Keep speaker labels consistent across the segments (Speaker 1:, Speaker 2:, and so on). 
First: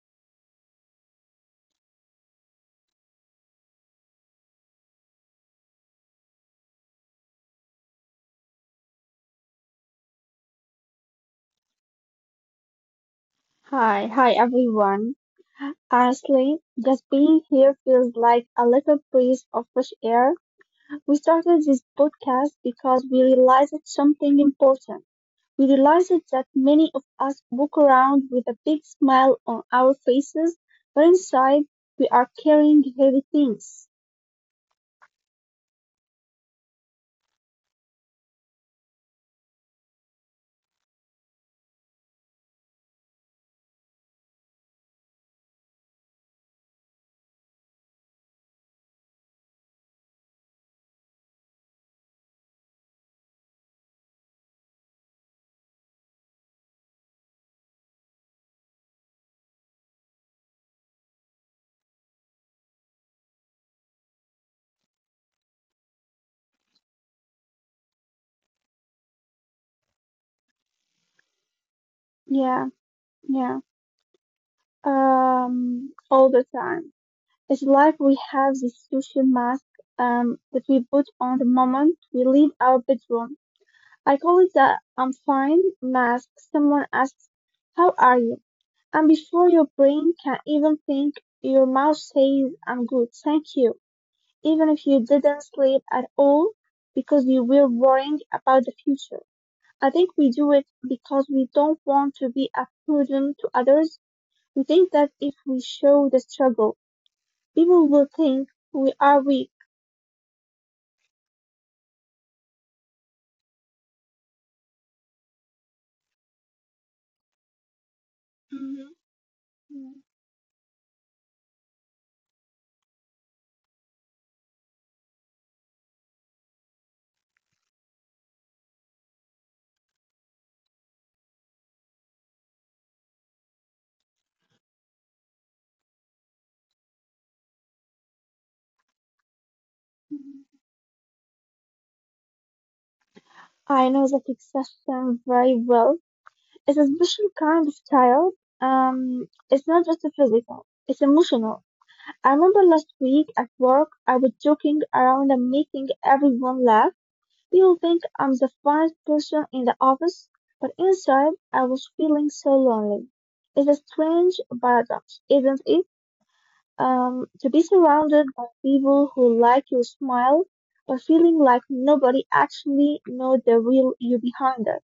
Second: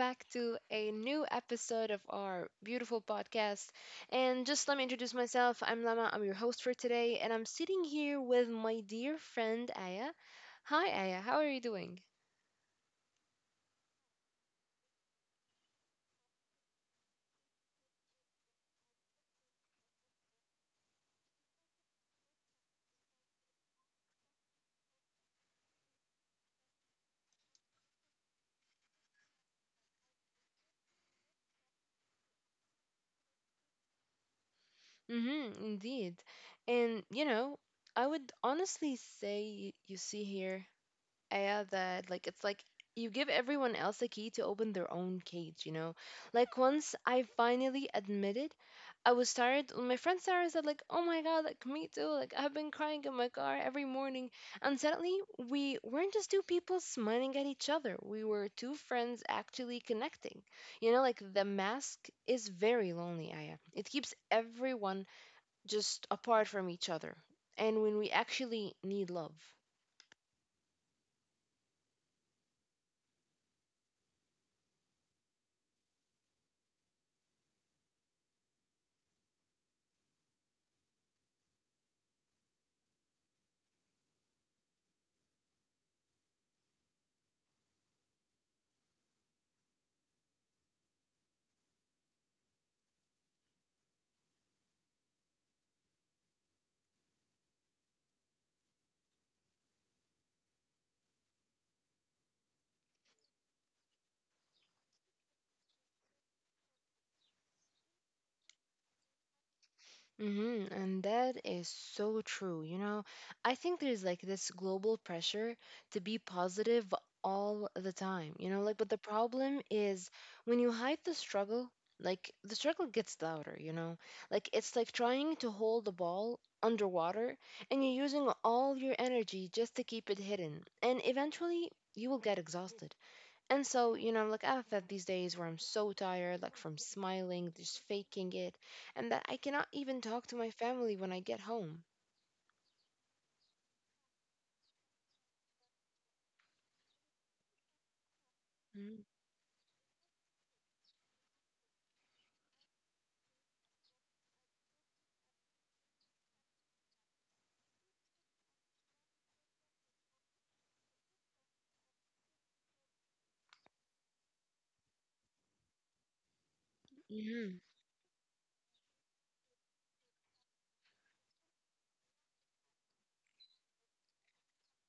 Speaker 1: back to a new episode of our beautiful podcast. And just let me introduce myself. I'm Lama, I'm your host for today, and I'm sitting here with my dear friend Aya. Hi Aya, how are you doing?
Speaker 2: Hi, hi everyone. Honestly, just being here feels like a little breeze of fresh air. We started this podcast because we realized something important. We realized that many of us walk around with a big smile on our faces, but inside we are carrying heavy things.
Speaker 1: Mm-hmm, indeed. And I would honestly say you see here. Yeah, that like it's like you give everyone else a key to open their own cage, Like once I finally admitted I was tired, my friend Sarah said like, "Oh my god, like me too. Like I've been crying in my car every morning." And suddenly we weren't just two people smiling at each other. We were two friends actually connecting. You know, like the mask is very lonely, Aya. It keeps everyone just apart from each other. And when we actually need love.
Speaker 2: Yeah, yeah. All the time. It's like we have this social mask that we put on the moment we leave our bedroom. I call it the undefined mask. Someone asks, how are you? And before your brain can even think, your mouth says, I'm good, thank you. Even if you didn't sleep at all because you were worrying about the future. I think we do it because we don't want to be a burden to others. We think that if we show the struggle, people will think we are weak.
Speaker 1: Hmm. And that is so true. You know, I think there's like this global pressure to be positive all the time, like, but
Speaker 2: Mhm.
Speaker 1: the problem is when you hide the struggle, like, the struggle gets louder, like, it's like trying to hold the ball underwater and you're using all your energy just to keep it hidden. And eventually, you will get exhausted. And so, like I've had these days where I'm so tired, like from smiling, just faking it, and that I cannot even talk to my family when I get home.
Speaker 2: I know that expression very well. It's a special kind of tired. It's not just physical. It's emotional. I remember last week at work, I was joking around and making everyone laugh. People think I'm the funniest person in the office, but inside, I was feeling so lonely. It's a strange paradox, isn't it? To
Speaker 1: Mm-hmm.
Speaker 2: be surrounded by people who like your smile, but feeling like nobody actually knows the real you behind it.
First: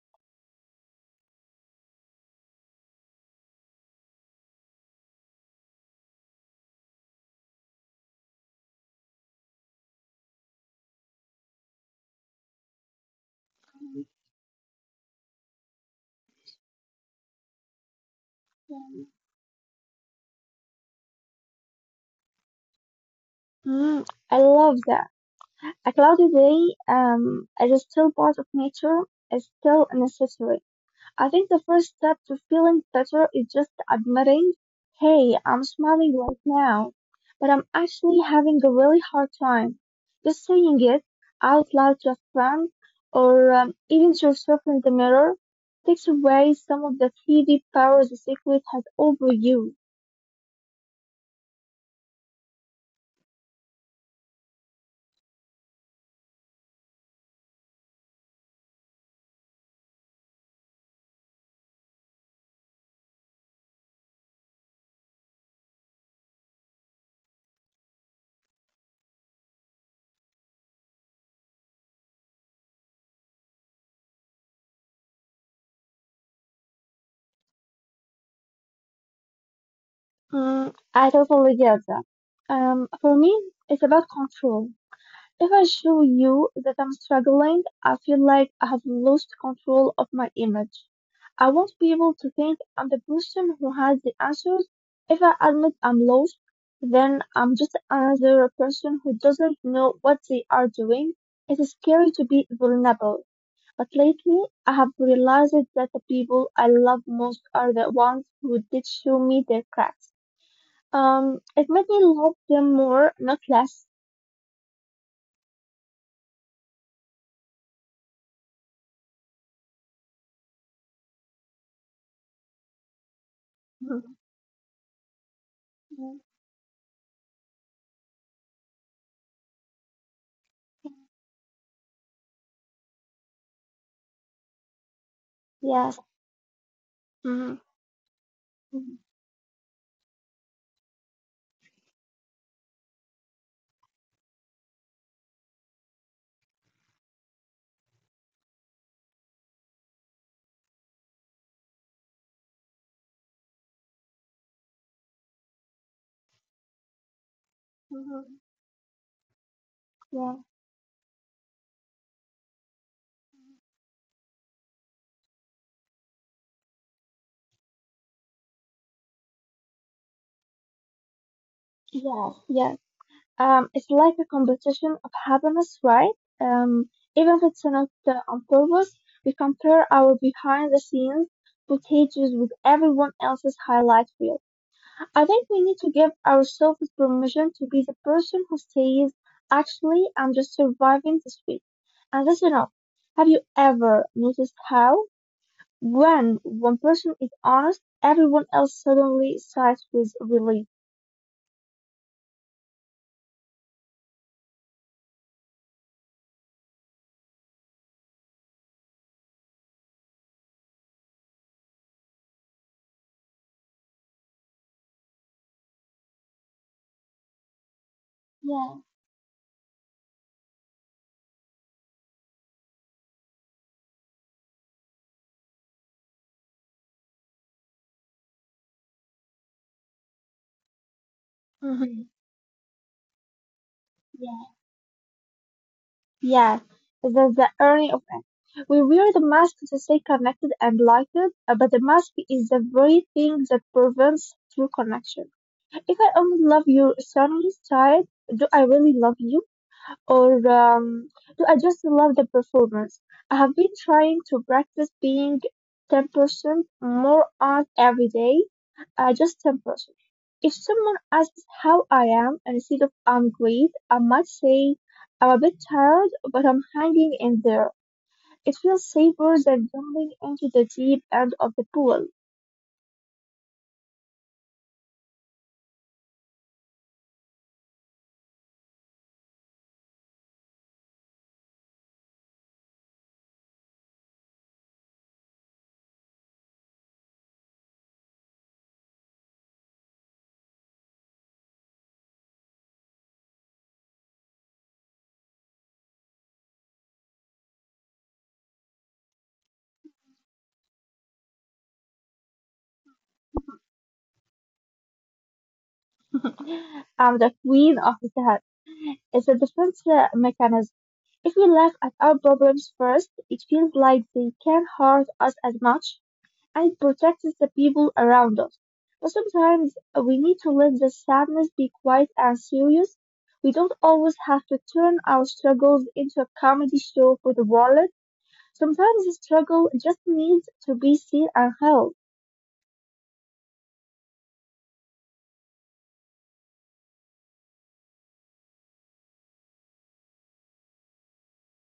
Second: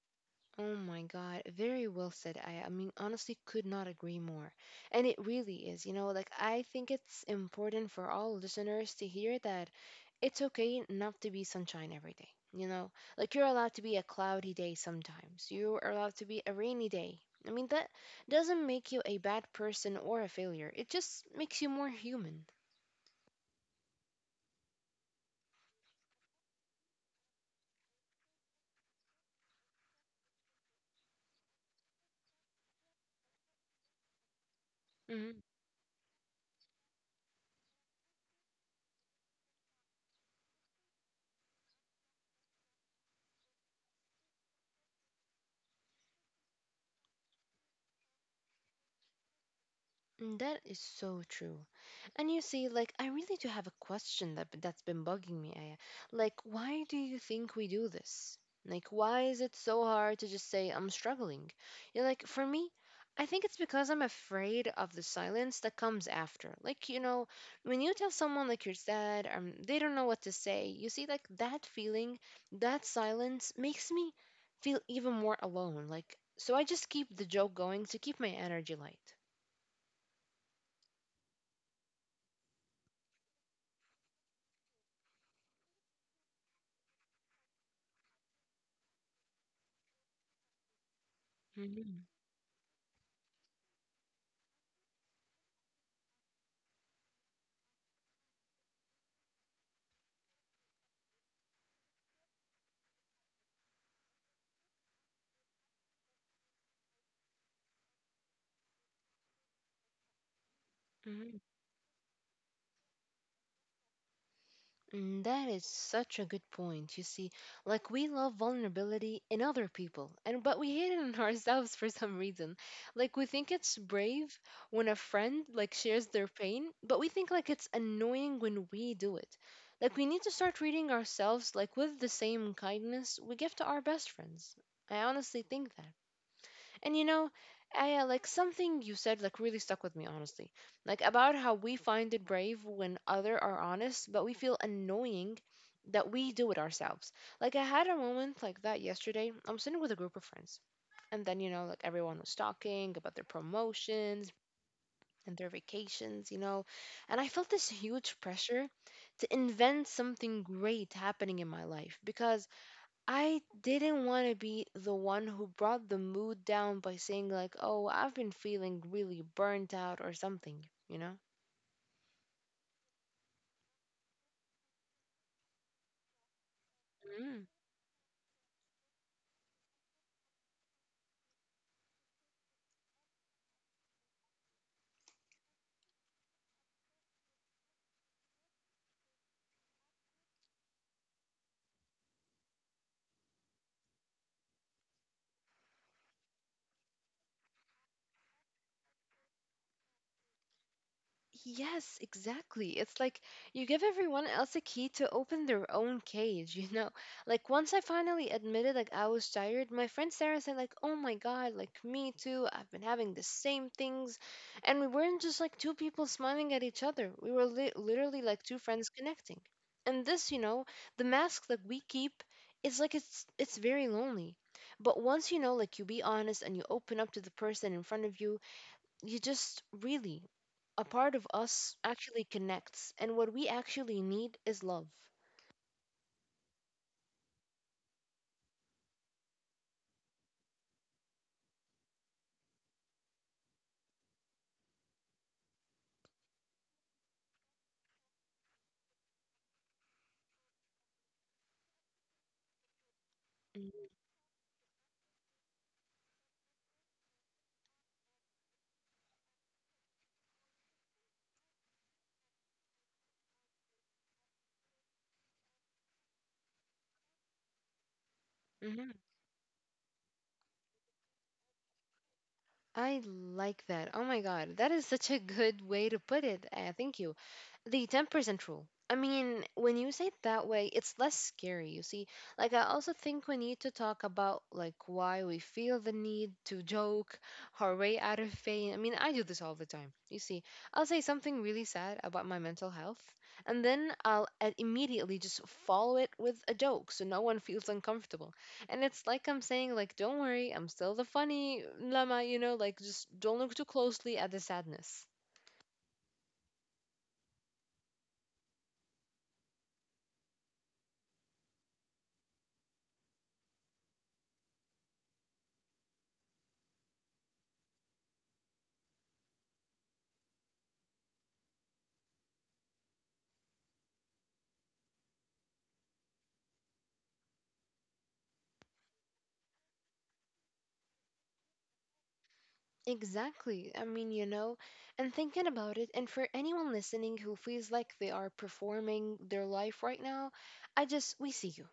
Speaker 1: Oh my God, very well said. I mean, honestly, could not agree more. And it really is, like I think it's important for all listeners to hear that it's okay not to be sunshine every day, like you're allowed to be a cloudy day sometimes, you're allowed to be a rainy day. I mean, that doesn't make you a bad person or a failure, it just makes you more human.
Speaker 2: Mm, I love that. A cloudy day is still part of nature, is still necessary. I think the first step to feeling better is just admitting, hey,
Speaker 1: Mm-hmm.
Speaker 2: I'm smiling right now, but I'm actually having a really hard time. Just saying it out loud to a friend or even to yourself in the mirror takes away some of the 3 power the secret has over you.
Speaker 1: Mm, that is so true. And you see, like, I really do have a question that's been bugging me, Aya. Like, why do you think we do this? Like, why is it so hard to just say I'm struggling? Like, for me, I think it's because I'm afraid of the silence that comes after. Like, you know, when you tell someone like you're sad, they don't know what to say. You see, like that feeling, that silence makes me feel even more alone. Like, so I just keep the joke going to keep my energy light.
Speaker 2: Mm, I totally get that. For me, it's about control. If I show you that I'm struggling, I feel like I have lost control of my image. I want people to think I'm the person who has the answers. If I admit I'm lost, then I'm just another person who doesn't know what they are doing. It is scary to be vulnerable, but lately I have realized that the people I love most are the ones who did show me their cracks.
Speaker 1: Mhm.
Speaker 2: It made me love them more, not less.
Speaker 1: Mm, that is such a good point. You see, like we love vulnerability in other people, and but we hate it in ourselves for some reason. Like we think it's brave when a friend like shares
Speaker 2: Mhm.
Speaker 1: their pain, but we think like it's annoying when we do it. Like we need to start treating ourselves like with the same kindness we give to our best friends. I honestly think
Speaker 2: Yeah,
Speaker 1: that. And you know,
Speaker 2: mhm,
Speaker 1: Aya, like something you
Speaker 2: mhm,
Speaker 1: said like really stuck with me honestly. Like about how we find it brave when other are honest, but we feel annoying that we do it ourselves. Like I had a moment like that yesterday. I'm sitting with a group of friends. And then, like everyone was talking about their promotions and their vacations, And I felt this huge
Speaker 2: mhm.
Speaker 1: pressure to invent
Speaker 2: Yeah,
Speaker 1: something great happening in my life because I didn't want to be the one who brought the mood down by saying, like, oh, I've been feeling really burnt out or something,
Speaker 2: yes, yes. It's like a competition of happiness, right? Even if it's not on purpose, we compare our behind the scenes footages with everyone else's highlight reel. I think we need to give ourselves permission to be the person who says, actually, I'm just surviving this week. And that's enough. Have you ever noticed how, when one person is honest, everyone else suddenly sighs with relief?
Speaker 1: Yes, exactly. It's like you give everyone else a key to open their own cage, . Like once I finally admitted like I was tired, my friend Sarah said like, "Oh my God, like me too. I've been having the same things." And we weren't just like two people smiling at each other. We were li literally like two
Speaker 2: Yeah.
Speaker 1: friends connecting. And this, the mask that we keep is like it's very lonely. But once like you be honest and you open up to the person in front of you, you just really a part of us
Speaker 2: Hmm.
Speaker 1: actually connects and what we actually need
Speaker 2: Yeah.
Speaker 1: is love.
Speaker 2: Yeah. That's the irony of it. We wear the mask to stay connected and lighted, but the mask is the very thing that prevents true connection. If I only love you suddenly side, do I really love you? Or do I just love the performance? I have been trying to practice being 10% more honest every day, just 10%. If someone asks how I am, and instead of I'm great, I might say I'm a bit tired, but I'm hanging in there. It feels
Speaker 1: Mhm.
Speaker 2: safer than jumping into the deep end of the pool.
Speaker 1: I like that. Oh my God, that is such a good way to put it. Thank you. The 10% rule. I mean, when you say it that way, it's less scary, you see. Like, I also think we need to talk about, like, why we feel the need to joke our way out of pain. I mean, I do this all the time, you see. I'll say something really sad about my mental health, and then I'll immediately just follow it with a joke so no one feels uncomfortable. And it's like I'm saying, like, don't worry, I'm still the funny llama, like, just don't look too closely at the sadness.
Speaker 2: I'm the queen of that. It's a defense mechanism. If we laugh at our problems first, it feels like they can't hurt us as much, and it protects the people around us. But sometimes we need to let the sadness be quiet and serious. We don't always have to turn our struggles into a comedy show for the world. Sometimes the struggle just needs to be seen and held.
Speaker 1: Exactly. I mean, and thinking about it, and for anyone listening who feels like they are performing their life right now, I just, we see you.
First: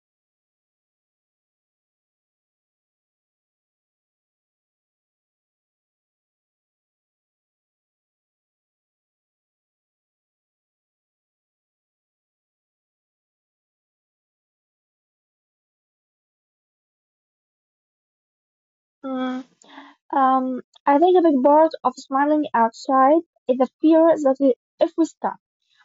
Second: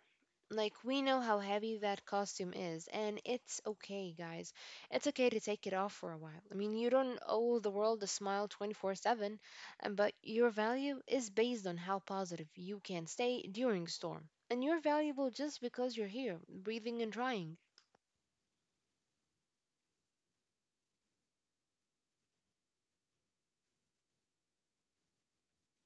Speaker 1: Like, we know how heavy that costume is, and it's okay, guys. It's okay to take it off for a while. I mean, you don't owe the world a smile 24/7, and- but your value is based on how positive you can stay during storm. And you're valuable just because you're here, breathing and trying.
Speaker 2: Mm. Um, I think a big part of smiling outside is the fear that we, if we stop,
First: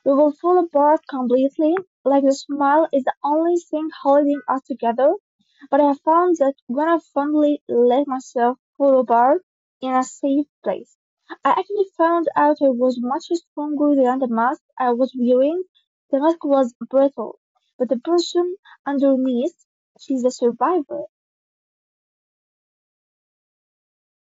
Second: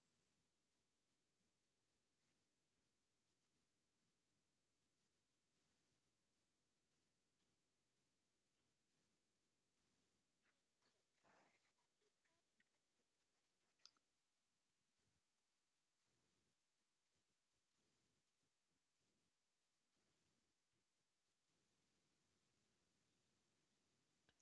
Speaker 2: we will fall apart completely. Like the smile is the only thing holding us together. But I found that when I finally let myself fall apart in a safe place, I actually found out I was much stronger than the mask I was wearing. The mask was brittle, but the person underneath, she's a survivor.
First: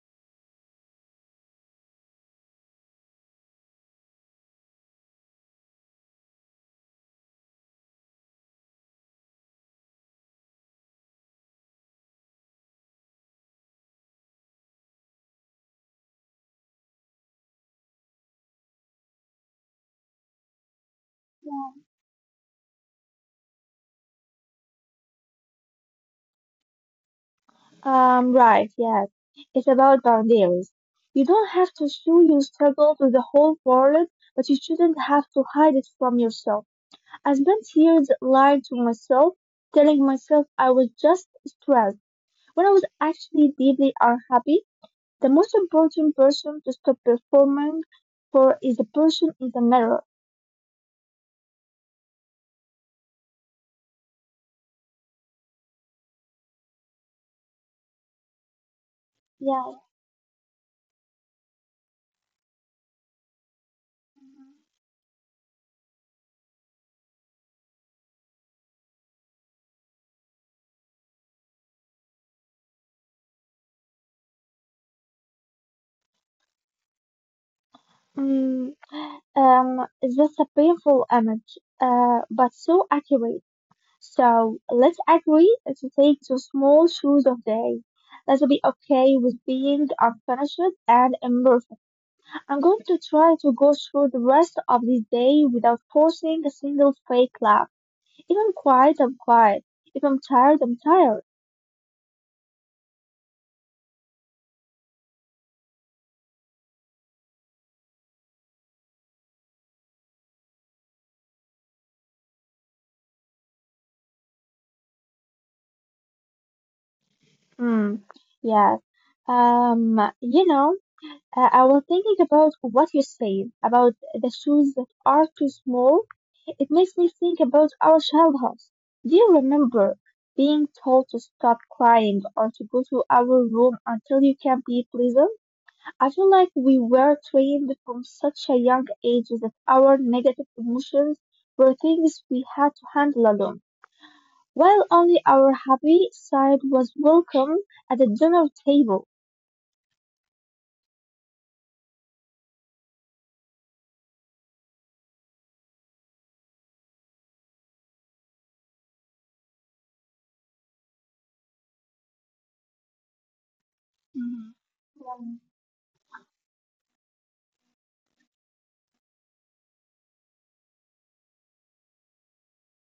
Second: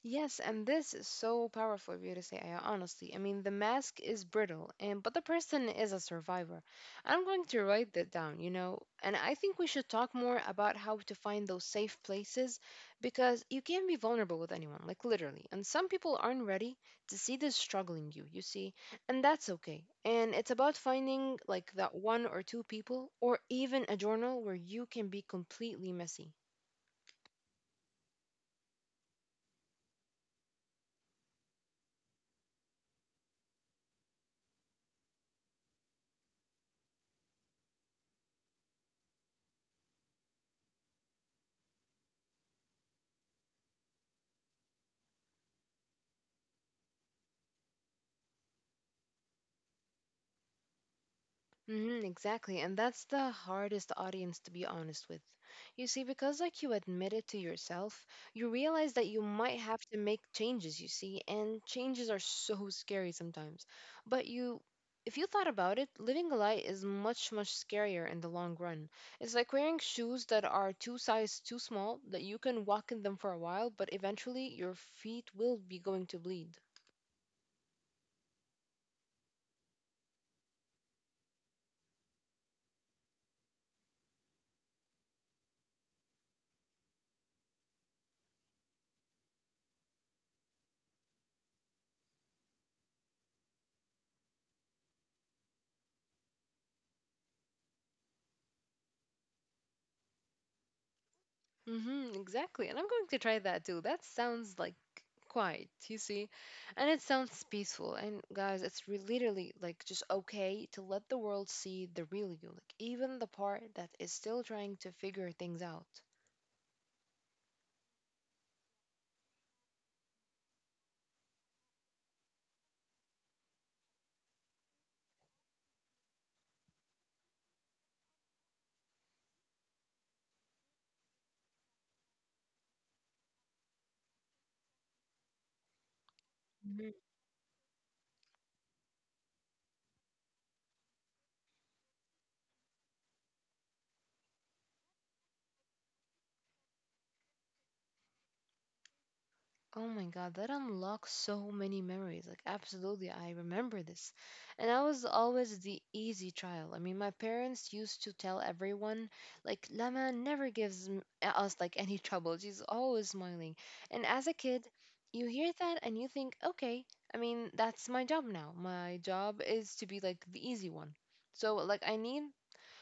Speaker 1: Yes, and this is so powerful of you to say, Aya, honestly. I mean, the mask is brittle, and but the person is a survivor. I'm going to write that down, and I think we should talk more about how to find those safe places because you can be vulnerable with anyone, like literally. And some people aren't ready to see this struggling you, you see, and that's okay. And it's about finding like that one or two people or even a journal where you can be completely messy.
Speaker 2: Right, yes. It's about boundaries. You don't have to show your struggle to the whole world, but you shouldn't have to hide it from yourself. I spent years lying to myself, telling myself I was just stressed. When I was actually deeply unhappy, the most important person to stop performing for is the person in the mirror.
Speaker 1: Mm-hmm, exactly. And that's the hardest audience to be honest with. You see, because like you admit it to yourself, you realize that you might
Speaker 2: Yeah.
Speaker 1: have to make changes, you see, and changes are so scary sometimes. But you if you thought about it, living a lie is much, much scarier in the long run. It's like wearing shoes that are two sizes too small, that you can walk in them for a while, but eventually your feet will be going to bleed.
Speaker 2: Mm, that's a painful image, but so accurate. So let's agree to take the small shoes of day. Let's be okay with being unfinished and imperfect. I'm going to try to go through the rest of this day without forcing a single fake laugh. If I'm quiet, I'm quiet. If I'm tired, I'm tired.
Speaker 1: Mm-hmm, exactly. And I'm going to try that too. That sounds like quiet, you see? And it sounds peaceful. And guys, it's literally like just okay to let the world see the real you, like even the part that is still trying to figure things out.
Speaker 2: Hmm, yes. Um, you know, I was thinking about what you said about the shoes that are too small. It makes me think about our childhoods. Do you remember being told to stop crying or to go to our room until you can be pleasant? I feel like we were trained from such a young age that our negative emotions were things we had to handle alone. While only our happy side was welcome at the dinner table.
Speaker 1: Oh my god, that unlocks so many memories. Like, absolutely, I remember this. And I was always the easy child. I mean, my parents used to tell everyone, like, Lama never gives us, like, any trouble. She's always smiling. And as a
Speaker 2: Mhm.
Speaker 1: kid, you hear that and you think, okay, I mean, that's my job now. My job is to be, like, the easy one. So, like, I need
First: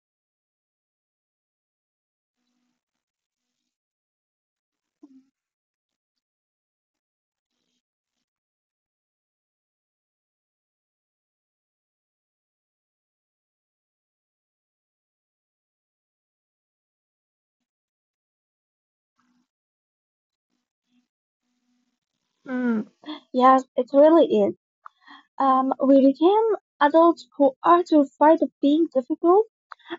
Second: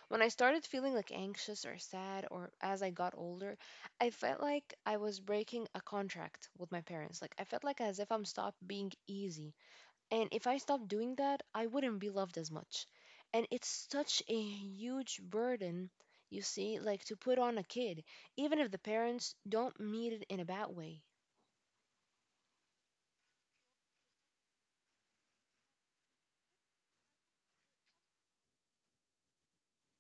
Speaker 1: when I started feeling like anxious or sad, or as I got older, I felt like I was breaking a contract with my parents. Like, I felt like as if I'm stopped being easy. And if I stopped doing that, I wouldn't be loved as much. And it's such a huge burden, you see, like to put on a kid, even if the parents don't mean it in a bad way.
Speaker 2: Mm, yes, it really is. We became adults who are terrified of being difficult.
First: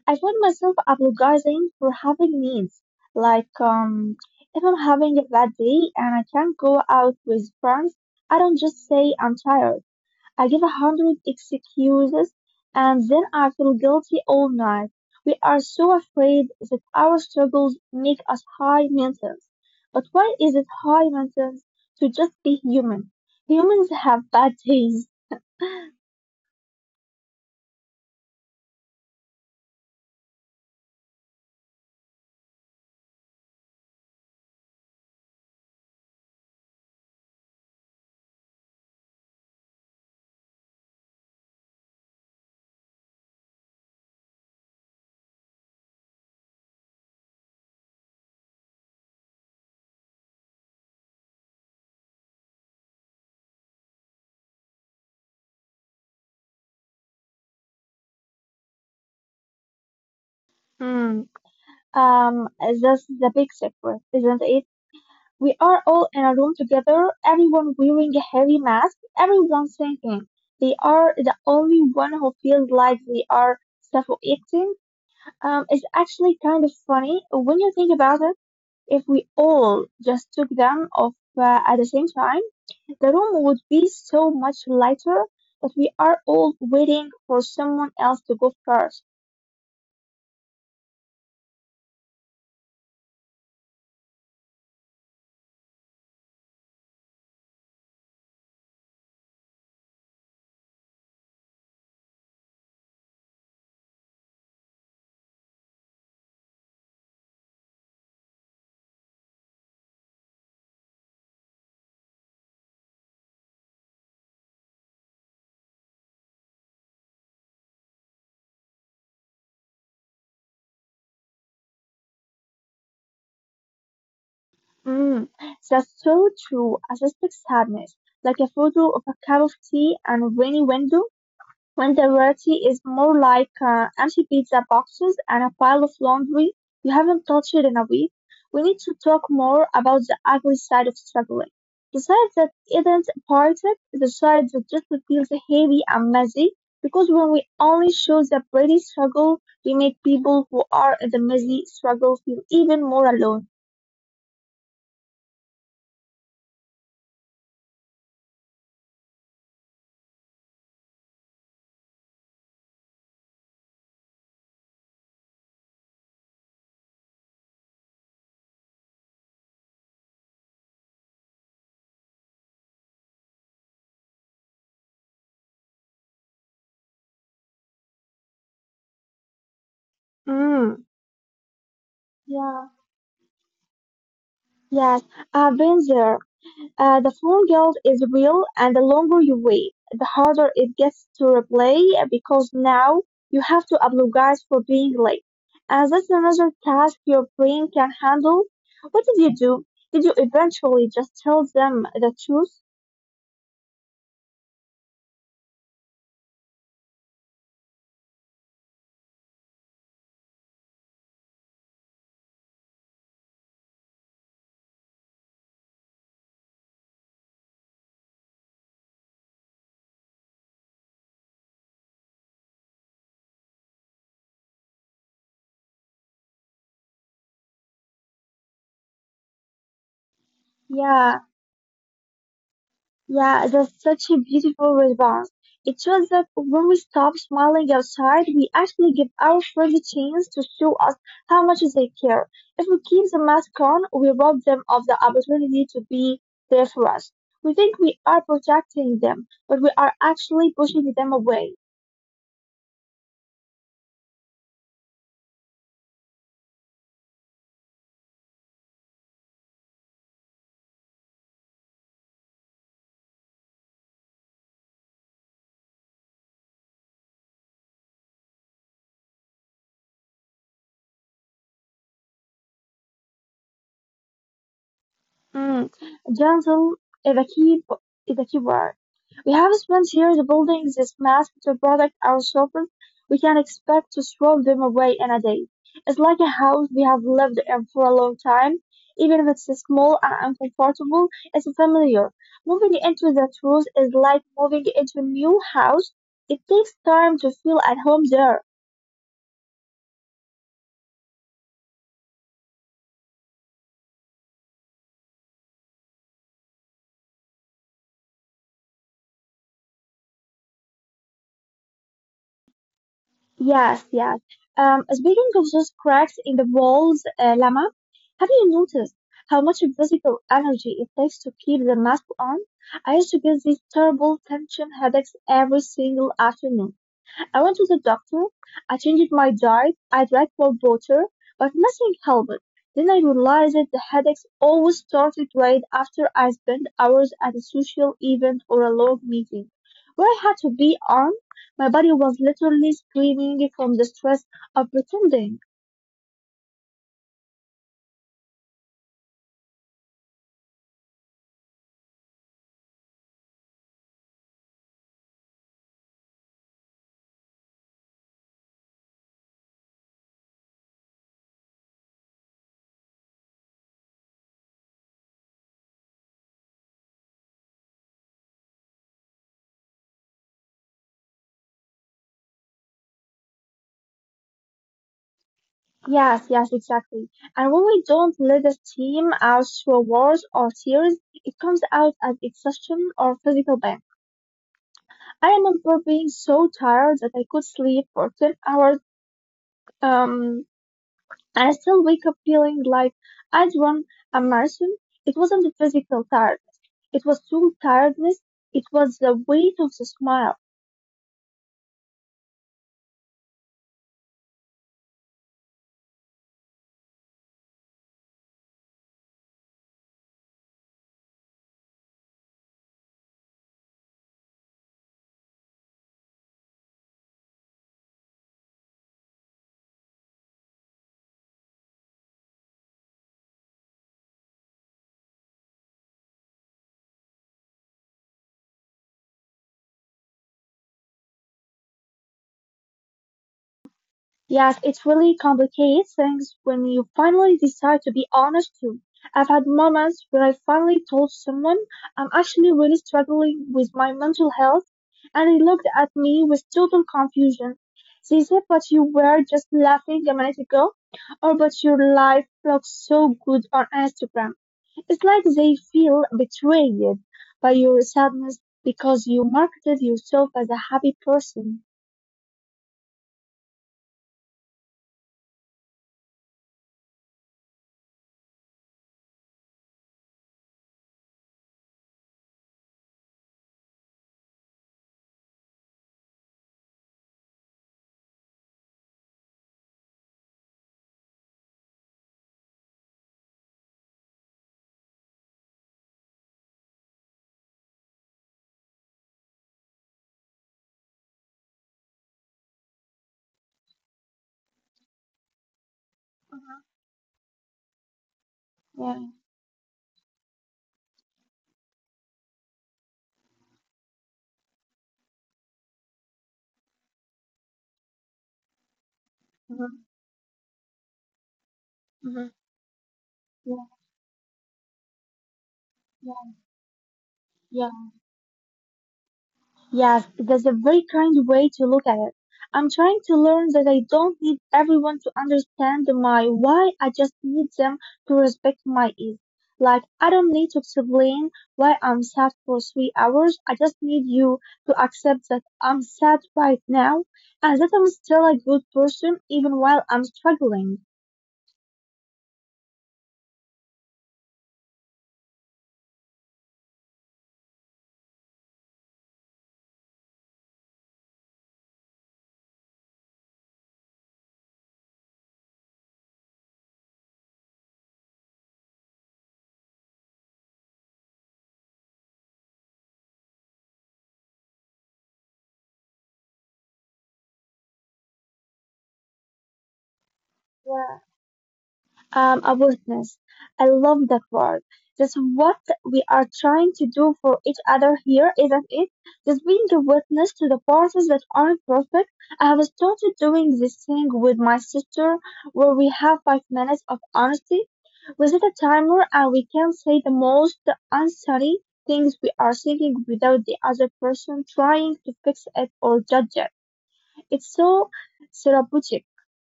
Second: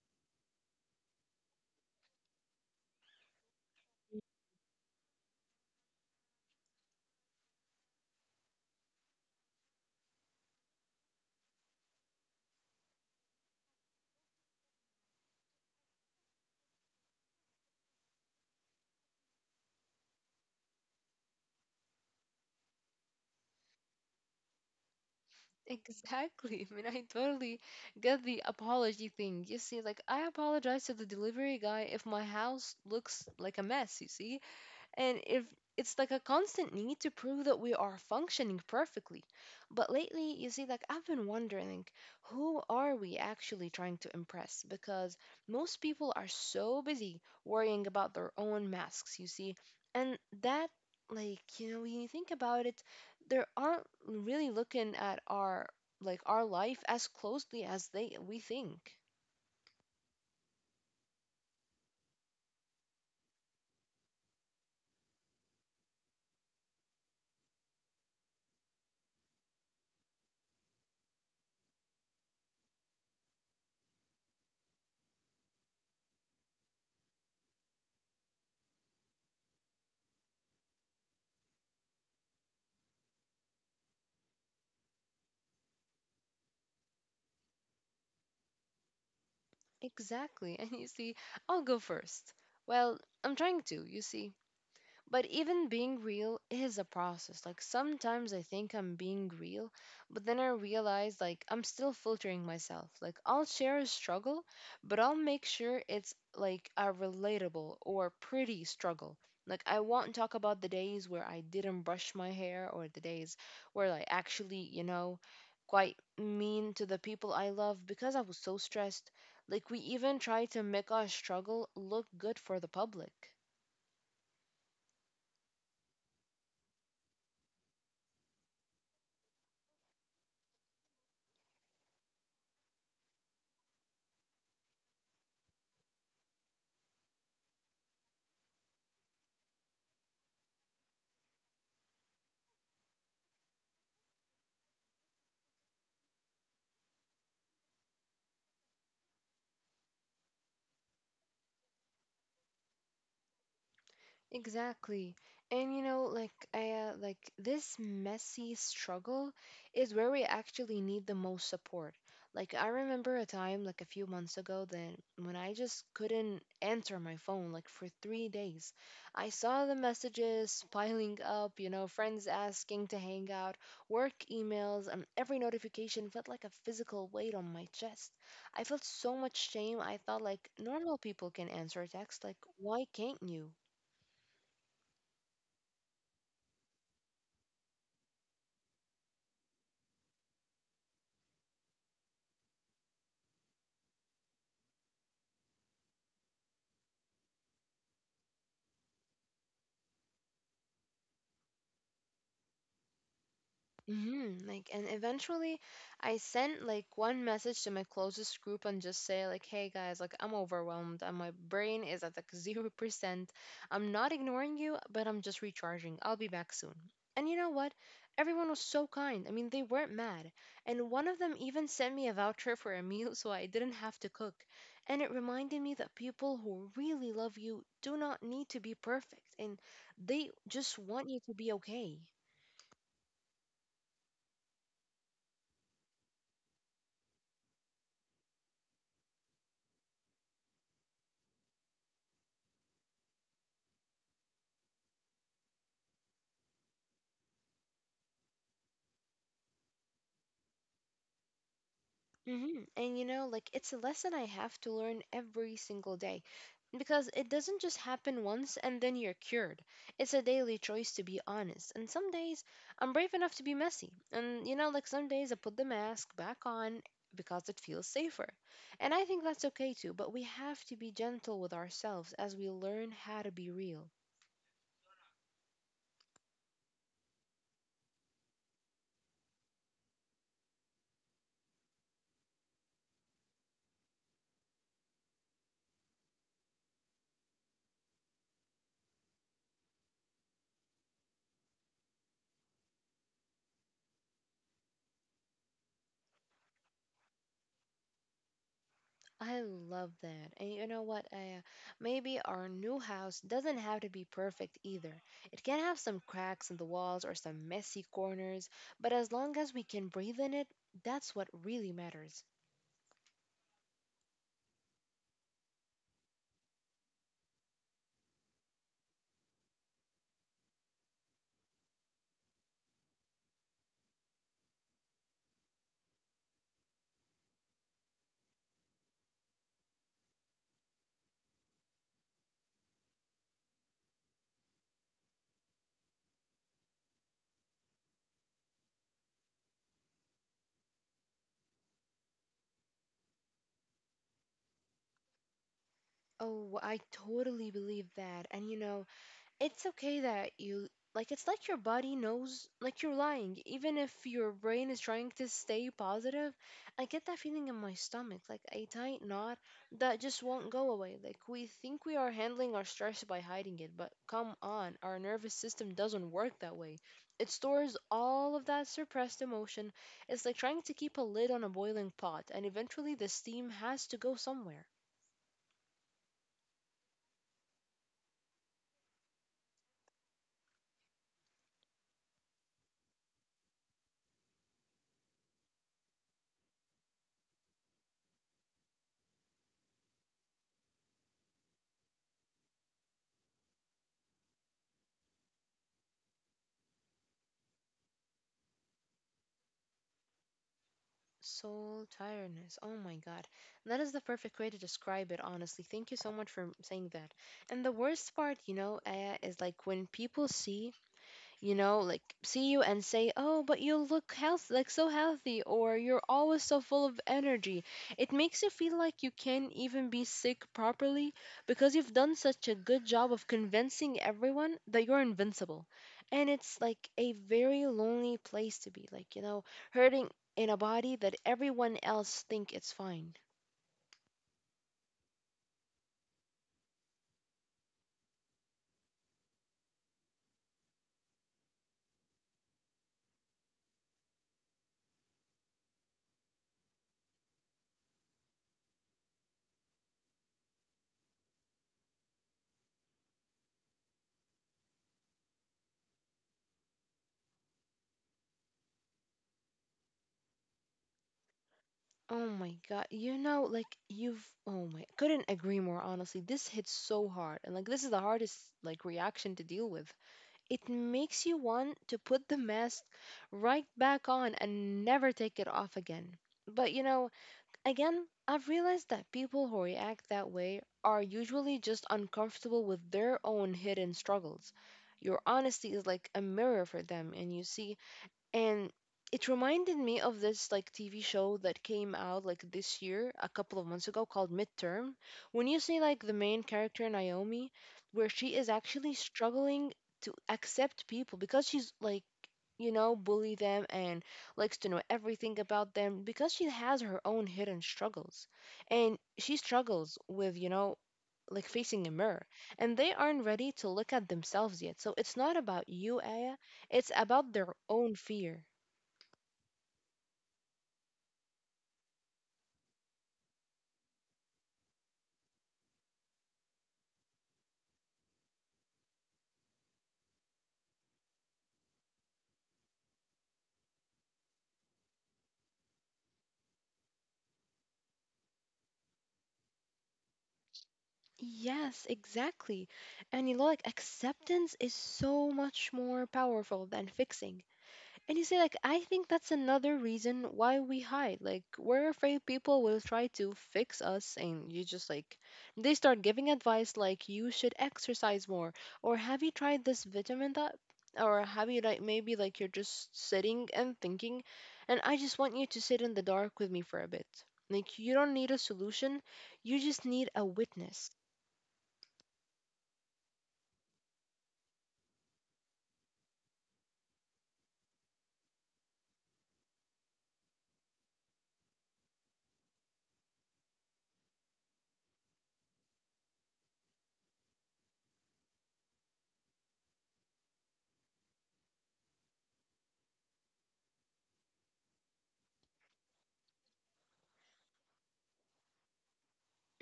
Speaker 2: I find myself apologizing for having needs. Like, um, if I'm having a bad day and I can't go out with friends, I don't just say I'm tired. I give a hundred excuses and then I feel guilty all night. We are so afraid that our struggles make us high maintenance. But why is it high maintenance to just be human? Humans have bad days.
Speaker 1: Exactly. I mean, I totally get the apology thing. You see, like, I apologize to the delivery guy if my house looks like a mess, you see? And if it's like a constant need to prove that we are functioning perfectly. But lately, you see, like I've been wondering, like, who are we actually trying to impress? Because most people are so busy worrying about their own masks, you see. And that, like, when you think about it, they aren't really looking at our like our life as closely as they we think.
Speaker 2: Hmm. That's the big secret, isn't it? We are all in a room together, everyone wearing a heavy mask, everyone thinking they are the only one who feels like they are suffocating. It's actually kind of funny when you think about it. If we all just took them off at the same time, the room would be so much lighter, but we are all waiting for someone else to go first.
Speaker 1: Exactly. And you see, I'll go first. Well, I'm trying to, you see. But even being real is a process. Like sometimes I think I'm being real, but then I realize like I'm still filtering myself. Like I'll share a struggle, but I'll make sure it's like a relatable or pretty struggle. Like I won't talk about the days where I didn't brush my hair or the days where I actually, quite mean to the people I love because I was so stressed. Like we even try to make our struggle look good for the public.
Speaker 2: Mm, that's so true. A suspect sadness, like a photo of a cup of tea and a rainy window. When the reality is more like empty pizza boxes and a pile of laundry you haven't touched in a week, we need to talk more about the ugly side of struggling. The side that isn't parted, the side that just feels heavy and messy, because when we only show the pretty struggle, we make people who are in the messy struggle feel even more alone.
Speaker 1: Exactly. And like I like this messy struggle is where we actually need the most support. Like I remember a time like a few months ago that when I just couldn't answer my phone like for 3 days. I saw the messages piling up, you know, friends asking to hang out, work emails, and every notification felt like a physical weight on my chest. I felt so much shame. I thought like
Speaker 2: Mm,
Speaker 1: normal people can answer a text, like
Speaker 2: yeah.
Speaker 1: why can't you?
Speaker 2: Yes, I've been there. The phone guilt is real, and the longer you wait, the harder it gets to replay because now you have to apologize for being late. And that's another task your brain can handle. What did you do? Did you eventually just tell them the truth?
Speaker 1: Mm-hmm. And eventually I sent like one message to my closest group and just say, like, hey guys, like, I'm overwhelmed and my brain is at like 0%. I'm not ignoring you, but I'm just recharging. I'll be back soon. And you know what? Everyone was so kind. I mean, they weren't mad. And one of them even sent me a voucher for a meal so I didn't have to cook. And it reminded me that people who really love you do not need to be perfect and they just want you
Speaker 2: Yeah,
Speaker 1: to be okay.
Speaker 2: yeah, that's such a beautiful response. It shows that when we stop smiling outside, we actually give our friends a chance to show us how much they care. If we keep the mask on, we rob them of the opportunity to be there for us. We think we are protecting them, but we are actually pushing them away.
Speaker 1: Hmm. And you know, like it's a lesson I have to learn every single day because it doesn't just happen once and then you're cured. It's a daily choice to be honest. And some days I'm brave enough to be messy. And you know, like some days I put the mask back on because it feels safer. And I think that's okay too, but we have to be gentle with ourselves as we learn how to be real.
Speaker 2: Mm. Johnson is a key is a key word. We have spent years building this mass to protect our surface. We can expect to throw them away in a day. It's like a house we have lived in for a long time. Even if it's small and uncomfortable, it's familiar. Moving into that house is like moving into a new house. It takes time to feel at home there.
Speaker 1: I love that. And you know what? Maybe our new house doesn't have to be perfect either. It can have some cracks in the walls or some messy corners, but as long as we can breathe in it, that's what really matters.
Speaker 2: Yes, yes. Speaking of those cracks in the walls, Lama, have you noticed how much physical energy it takes to keep the mask on? I used to get these terrible tension headaches every single afternoon. I went to the doctor, I changed my diet, I drank more water, but nothing helped. Then I realized that the headaches always started right after I spent hours at a social event or a long meeting. Where I had to be on. My body was literally screaming from the stress of pretending.
Speaker 1: Oh, I totally believe that. And you know, it's okay that you like it's like your body knows like you're lying even if your brain is trying to stay positive. I get that feeling in my stomach like a tight knot that just won't go away. Like we think we are handling our stress by hiding it, but come on, our nervous system doesn't work that way. It stores all of that suppressed emotion. It's like trying to keep a lid on a boiling pot and eventually the steam has to go somewhere.
Speaker 2: Yes, yes, exactly. And when we don't let the steam out through words or tears, it comes out as exhaustion or physical pain. I remember being so tired that I could sleep for 10 hours um, and I still wake up feeling like I'd run a marathon. It wasn't the physical tired, it was soul tiredness, it was the weight of the smile.
Speaker 1: Soul tiredness. Oh my God. That is the perfect way to describe it, honestly. Thank you so much for saying that. And the worst part, you know, Aya, is like when people see you and say, "Oh, but you look health like so healthy," or "You're always so full of energy." It makes you feel like you can't even be sick properly because you've done such a good job of convincing everyone that you're invincible. And it's like a very lonely place to be, like, you know, hurting in a body that everyone else think it's fine.
Speaker 2: Yes, it really complicates things when you finally decide to be honest too. I've had moments where I finally told someone I'm actually really struggling with my mental health, and they looked at me with total confusion. They said, but you were just laughing a minute ago, or but your life looks so good on Instagram. It's like they feel betrayed by your sadness because you marketed yourself as a happy person.
Speaker 1: Oh my god, you know, like you've oh my couldn't agree more, honestly. This hits so hard and like this is the hardest like reaction to deal with. It makes you want to put the mask right back on and never take it off again. But you know, again, I've realized that people who react that way are usually just uncomfortable with their own hidden struggles. Your honesty is like a mirror for them, and and it reminded me of this like TV show that came out like this year a couple of months ago called Midterm. When you see like the main character Naomi, where she is actually
Speaker 2: Yeah.
Speaker 1: struggling to accept people because she's like, you know, bully them and likes to know everything about them because she has her own hidden struggles and she
Speaker 2: Hmm.
Speaker 1: struggles with, you know, like facing a mirror
Speaker 2: Hmm.
Speaker 1: and they aren't ready to look at themselves yet, so it's not about you, Aya, it's about their
Speaker 2: Yeah,
Speaker 1: own fear.
Speaker 2: yes, that's a very kind way to look at it. I'm trying to learn that I don't need everyone to understand my why, I just need them to respect my ease. Like, I don't need to explain why I'm sad for 3 hours, I just need you to accept that I'm sad right now and that I'm still a good person even while I'm struggling.
Speaker 1: Yes, exactly. And you know, like acceptance is so much more powerful than fixing. And you say like, I think that's another reason why we hide. Like, we're afraid people will try to fix us, and you just like, they start giving advice like, you should exercise more, or have you tried this vitamin that, or have you like maybe like you're just sitting and thinking, and I just want you to sit in the dark with me for a bit. Like, you don't need a solution, you just need a witness.
Speaker 2: A witness. I love that word. That's what we are trying to do for each other here, isn't it? Just being a witness to the parties that aren't perfect. I have started doing this thing with my sister where we have 5 minutes of honesty. We set a timer and we can say the most unfunny things we are thinking without the other person trying to fix it or judge it. It's so therapeutic.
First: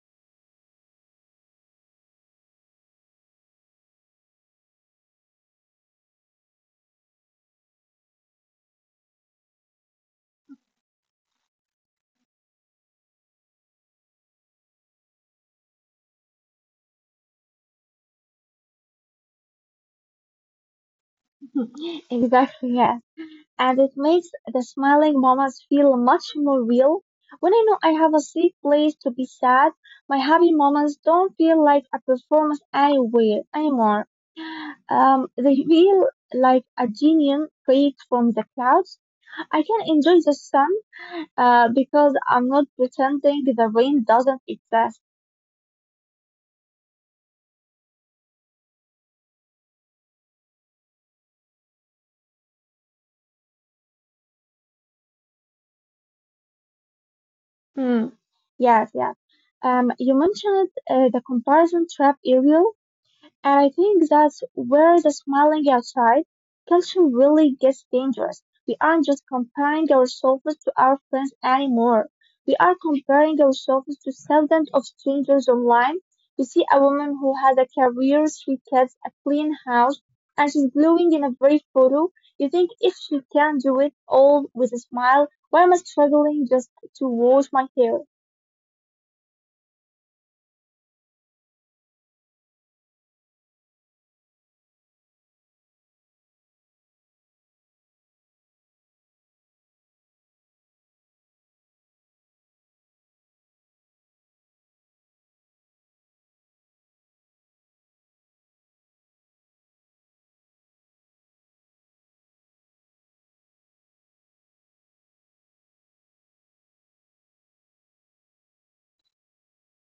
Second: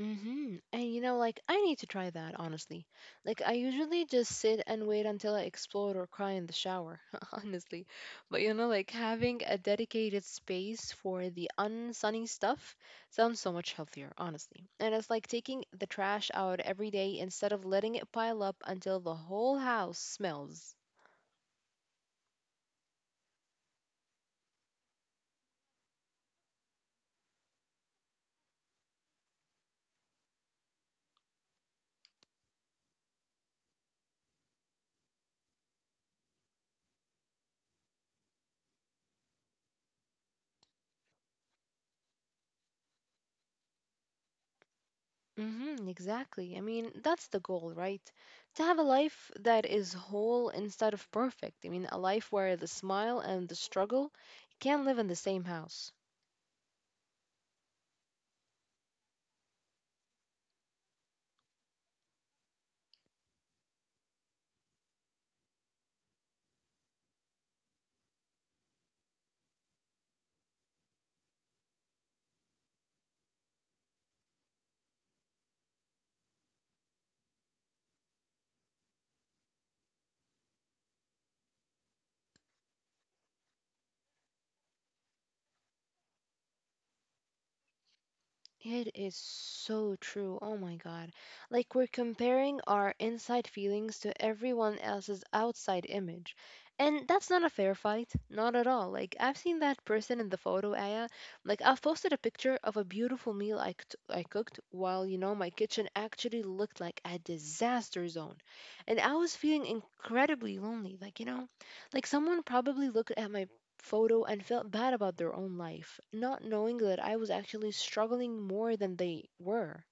Speaker 1: Mm-hmm. And you know, like I need to try that, honestly. Like I usually just sit and wait until I explode or cry in the shower, honestly. But you know, like having a dedicated space for the unsunny stuff sounds so much healthier, honestly. And it's like taking the trash out every day instead of letting it pile up until the whole house smells.
Speaker 2: Exactly, yes. And it makes the smiling moments feel much more real. When I know I have a safe place to be sad, my happy moments don't feel like a performance anywhere anymore. They feel like a genuine create from the clouds. I can enjoy the sun because I'm not pretending the rain doesn't exist.
Speaker 1: Mm-hmm, exactly. I mean, that's the goal, right? To have a life that is whole instead of perfect. I mean, a life where the smile and the struggle can live in the same house.
Speaker 2: Hmm. Yes, yes. You mentioned the comparison trap, Ariel. And I think that's where the smiling outside culture really gets dangerous. We aren't just comparing ourselves to our friends anymore. We are comparing ourselves to thousands of strangers online. We see a woman who has a career, 3 kids, a clean house, and she's glowing in a brave photo. You think if she can do it all with a smile, why am I struggling just to wash my hair?
Speaker 1: It is so true. Oh my God. Like we're comparing our inside feelings to everyone else's outside image. And that's not a fair fight. Not at all. Like I've seen that person in the photo, Aya. Like I've posted a picture of a beautiful meal I cooked while, you know, my kitchen actually looked like a disaster zone. And I was feeling incredibly lonely. Like, you know, like someone probably looked at my photo and felt bad about their own life, not knowing that I was actually struggling more than they were.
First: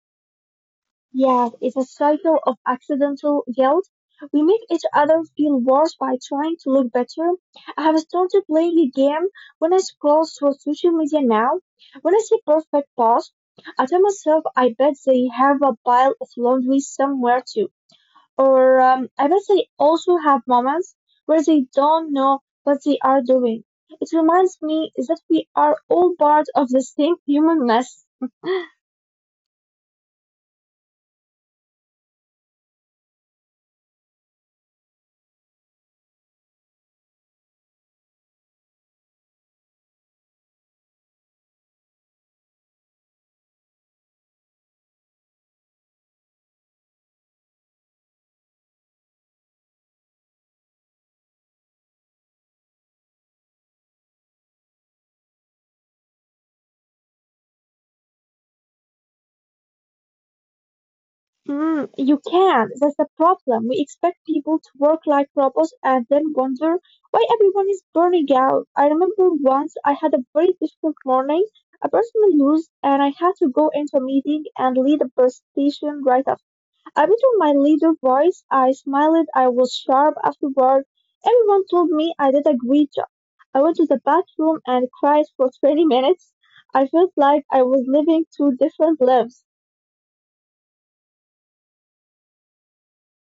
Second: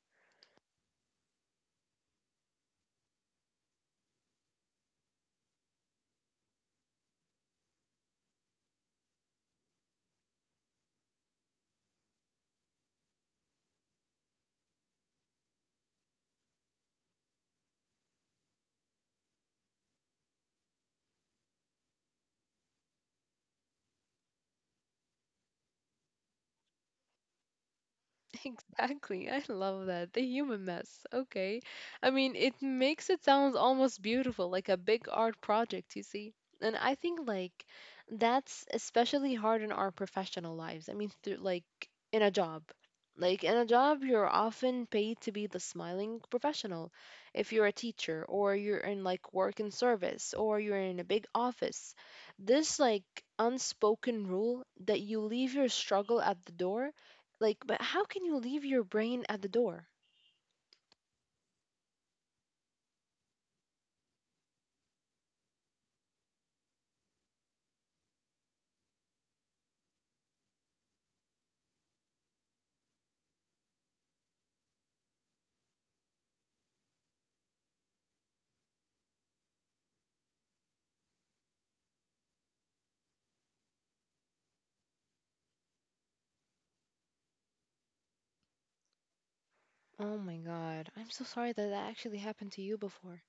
Speaker 2: Yeah, it's a cycle of accidental guilt. We make each other feel worse by trying to look better. I have started playing a game when I scroll through social media now. When I see perfect posts, I tell myself I bet they have a pile of laundry somewhere too. Or I bet they also have moments where they don't know what they are doing. It reminds me that we are all part of the same human mess.
Speaker 1: Exactly. I love that. The human mess. Okay. I mean, it makes it sound almost beautiful, like a big art project, you see. And I think like that's especially hard in our professional lives. I mean, through like in a job. Like in a job, you're often paid to be the smiling professional. If you're a teacher or you're in like work and service or you're in a big office, this like unspoken rule that you leave your struggle at the door like, but how can you leave your brain at the door?
Speaker 2: Mm, you can. That's the problem. We expect people to work like robots and then wonder why everyone is burning out. I remember once I had a very difficult morning, a personal loss, and I had to go into a meeting and lead a presentation right after. I put on my leader voice. I smiled. I was sharp afterward. Everyone told me I did a great job. I went to the bathroom and cried for 20 minutes. I felt like I was living two different lives.
Speaker 1: Oh my God. I'm so sorry that that actually happened to you before.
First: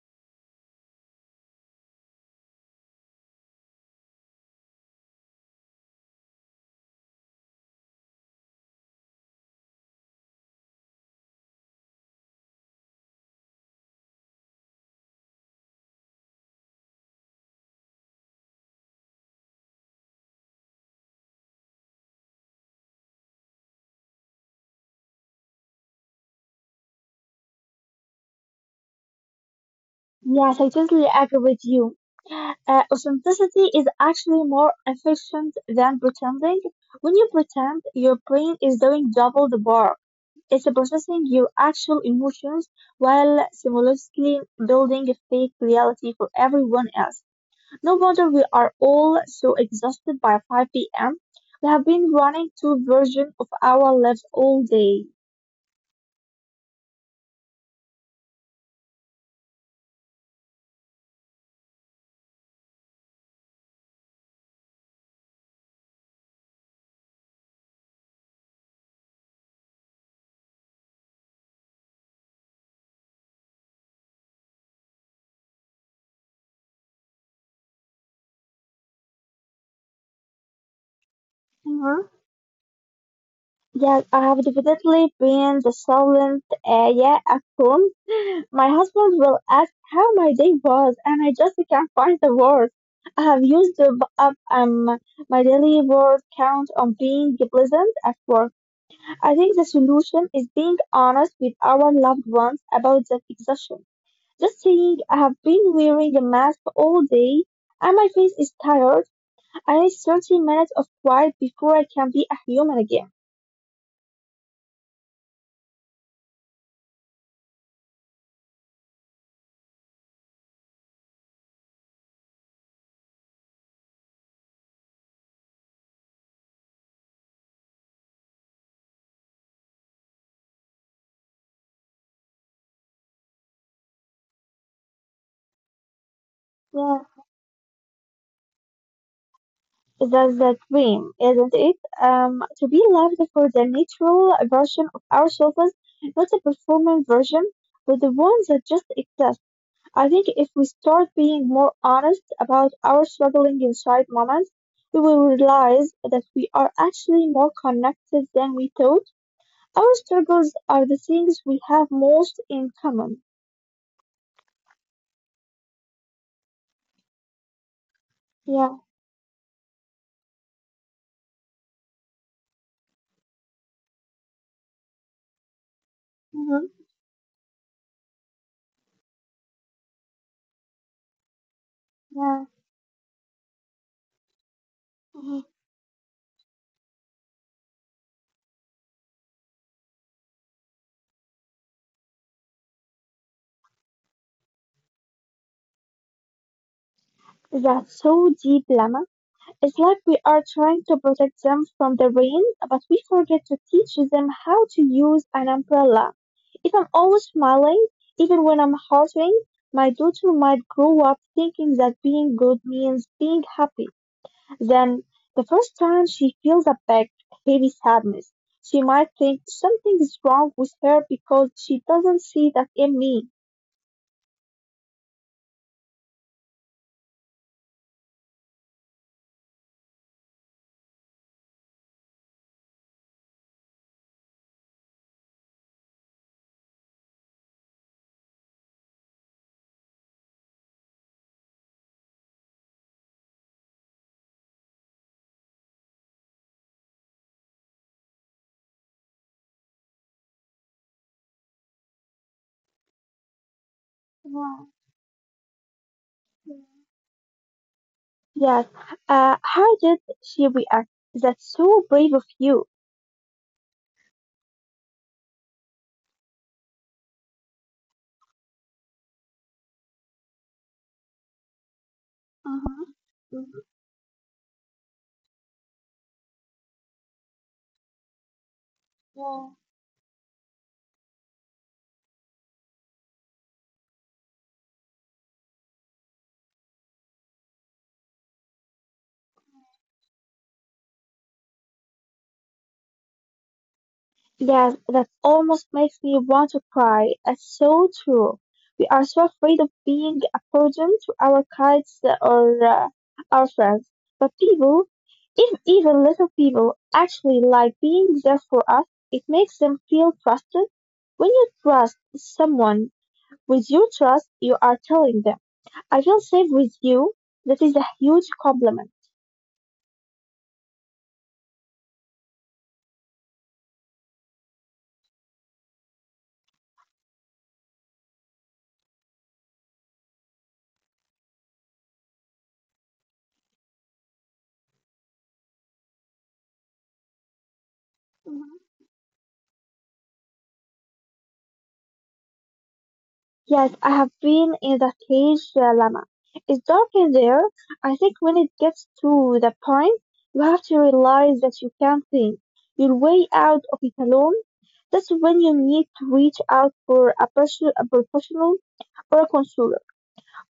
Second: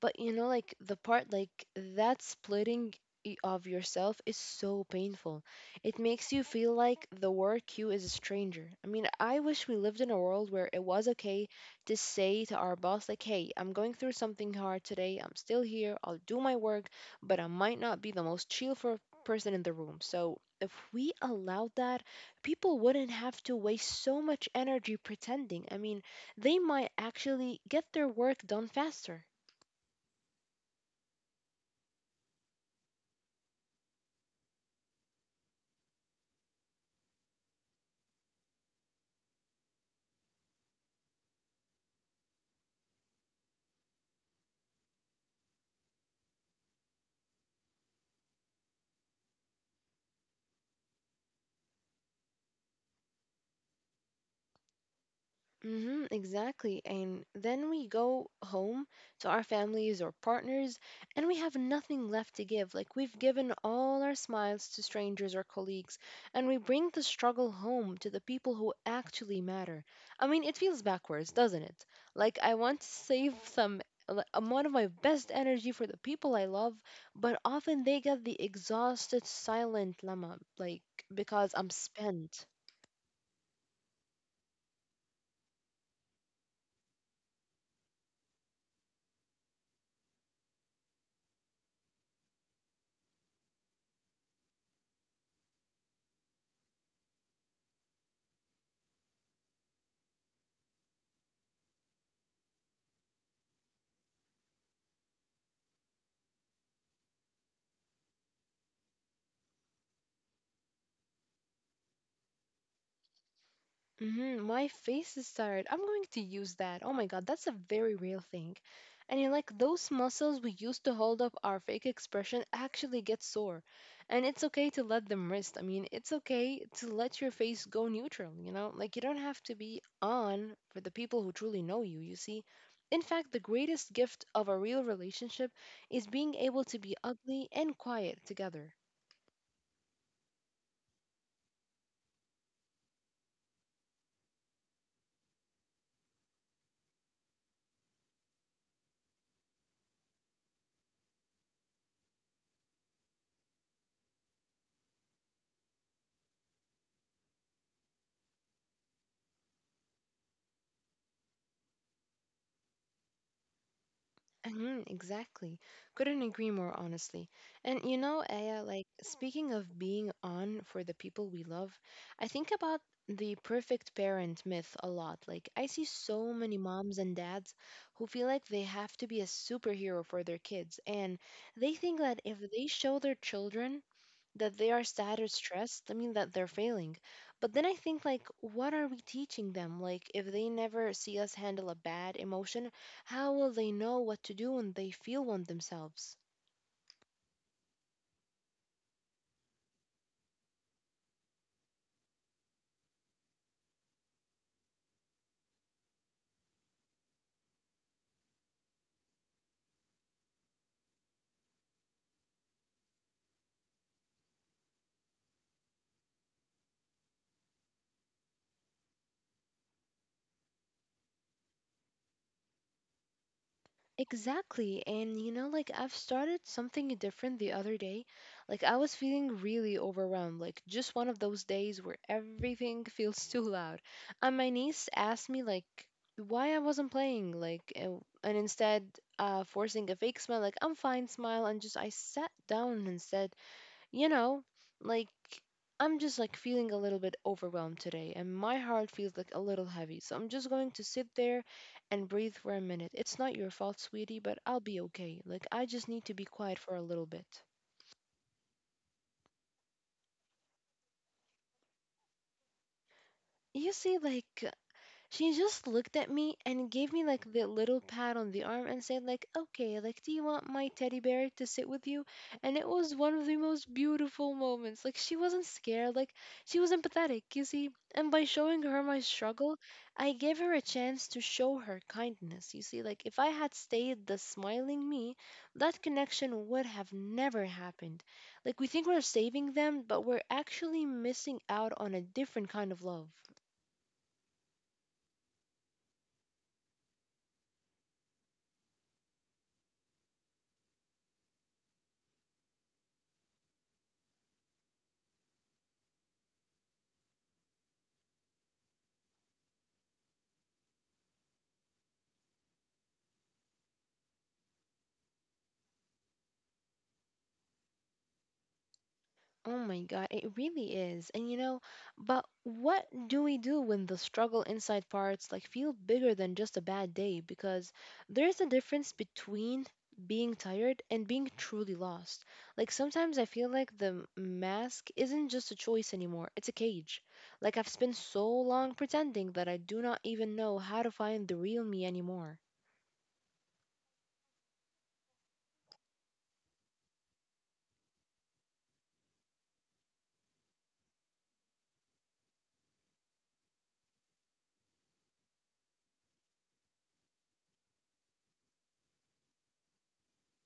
Speaker 1: But you know, like the part like that splitting of yourself is so painful. It makes you feel like the work you is a stranger. I mean, I wish we lived in a world where it was okay to say to our boss like, "Hey, I'm going through something hard today. I'm still here. I'll do my work, but I might not be the most chill for person in the room." So, if we allowed that, people wouldn't have to waste so much energy pretending. I mean, they might actually get their work done faster.
Speaker 2: Yes, I totally agree with you. Authenticity is actually more efficient than pretending. When you pretend, your brain is doing double the work. It's processing your actual emotions while simultaneously building a fake reality for everyone else. No wonder we are all so exhausted by 5 p.m. We have been running two versions of our lives all day.
Speaker 1: Mm-hmm, exactly. And then we go home to our families or partners, and we have nothing left to give. Like we've given all our smiles to strangers or colleagues, and we bring the struggle home to the people who actually matter. I mean, it feels backwards, doesn't it? Like I want to save some like, one of my best energy for the people I love, but often they get the exhausted, silent llama, like because I'm spent.
Speaker 2: Yes, I have definitely been the silent yeah at home. My husband will ask how my day was, and I just can't find the words. I have used up my daily word count on being pleasant at work. I think the solution is being honest with our loved ones about the exhaustion. Just saying I have been wearing a mask all day and my face is tired. I need 30 minutes of quiet before I can be a human again.
Speaker 1: Mhm, my face is tired. I'm going to use that. Oh my god, that's a very real thing. And you're like, those muscles we used to hold up our fake expression actually get sore. And it's okay to let them rest. I mean, it's okay to let your face go neutral, you know? Like, you don't have to be on for the people who truly know you, you see? In fact, the greatest gift of a real relationship is being able to be
Speaker 2: Yeah.
Speaker 1: ugly and quiet together.
Speaker 2: That's the dream, isn't it? To be loved for the natural version of ourselves, not a performance version, but the one that just exists. I think if we start being more honest about our struggling inside moments, we will realize that we are actually more connected than we thought. Our struggles are the things we have most in common.
Speaker 1: Mhm, exactly. Couldn't agree more, honestly. And you know, Aya,
Speaker 2: Yeah.
Speaker 1: like speaking of being on for the people we love, I think about the perfect parent myth a lot. Like, I see so many
Speaker 2: Hmm.
Speaker 1: moms and dads who feel like they have to be a superhero for their kids, and they think that if
Speaker 2: Yeah.
Speaker 1: they show their children that they are sad or
Speaker 2: Mhm.
Speaker 1: stressed, I mean, that they're failing. But then I think, like, what are we teaching them? Like, if they never see us handle a bad emotion, how will they know what to do when they feel one themselves?
Speaker 2: That's so deep, Lama. It's like we are trying to protect them from the rain, but we forget to teach them how to use an umbrella. If I'm always smiling, even when I'm hurting, my daughter might grow up thinking that being good means being happy. Then, the first time she feels a big, heavy sadness, she might think something is wrong with her because she doesn't see that in me.
Speaker 1: Exactly. And you know, like I've started something different the other day. Like I was feeling really overwhelmed, like just one of those days where everything feels too loud. And my niece asked me like why I wasn't playing, like and instead forcing a fake smile, like I'm fine smile and just I sat down and said, you know, like I'm just like feeling a little bit overwhelmed today and my heart feels like a little heavy. So I'm just going to sit there and breathe for a minute. It's not your fault, sweetie, but I'll
Speaker 2: Wow.
Speaker 1: be okay. Like I just need to be quiet for a little bit.
Speaker 2: Yes. How did she react? That's so brave of you.
Speaker 1: You see, like, she just looked at me and gave me like the little pat on the arm and said like, "Okay, like do you want my teddy bear to sit with you?" And it
Speaker 2: Uh-huh.
Speaker 1: was one of the
Speaker 2: Mm-hmm.
Speaker 1: most beautiful moments. Like she wasn't scared, like she was empathetic, you see. And by showing her my
Speaker 2: Yeah.
Speaker 1: struggle, I gave her a chance to show her kindness. You see, like if I had stayed the smiling me, that connection would have never happened. Like we think we're saving them, but we're actually missing out on a different kind of love.
Speaker 2: Yes, that almost makes me want to cry. It's so true. We are so afraid of being a burden to our kids or our friends. But people, if even little people, actually like being there for us, it makes them feel trusted. When you trust someone with your trust, you are telling them, I feel safe with you. That is a huge compliment.
Speaker 1: Oh my God, it really is. And you know, but what do we do when the struggle inside parts like feel bigger than just a bad day? Because there's a difference between being tired and being truly lost. Like sometimes I feel like the mask isn't just a choice anymore, it's a cage. Like I've spent so long pretending that I do not even know how to find the real me anymore.
Speaker 2: Yes, I have been in the cage it's dark in there. I think when it gets to the point, you have to realize that you can't think your way out of it alone. That's when you need to reach out for a, person, a professional or a counselor,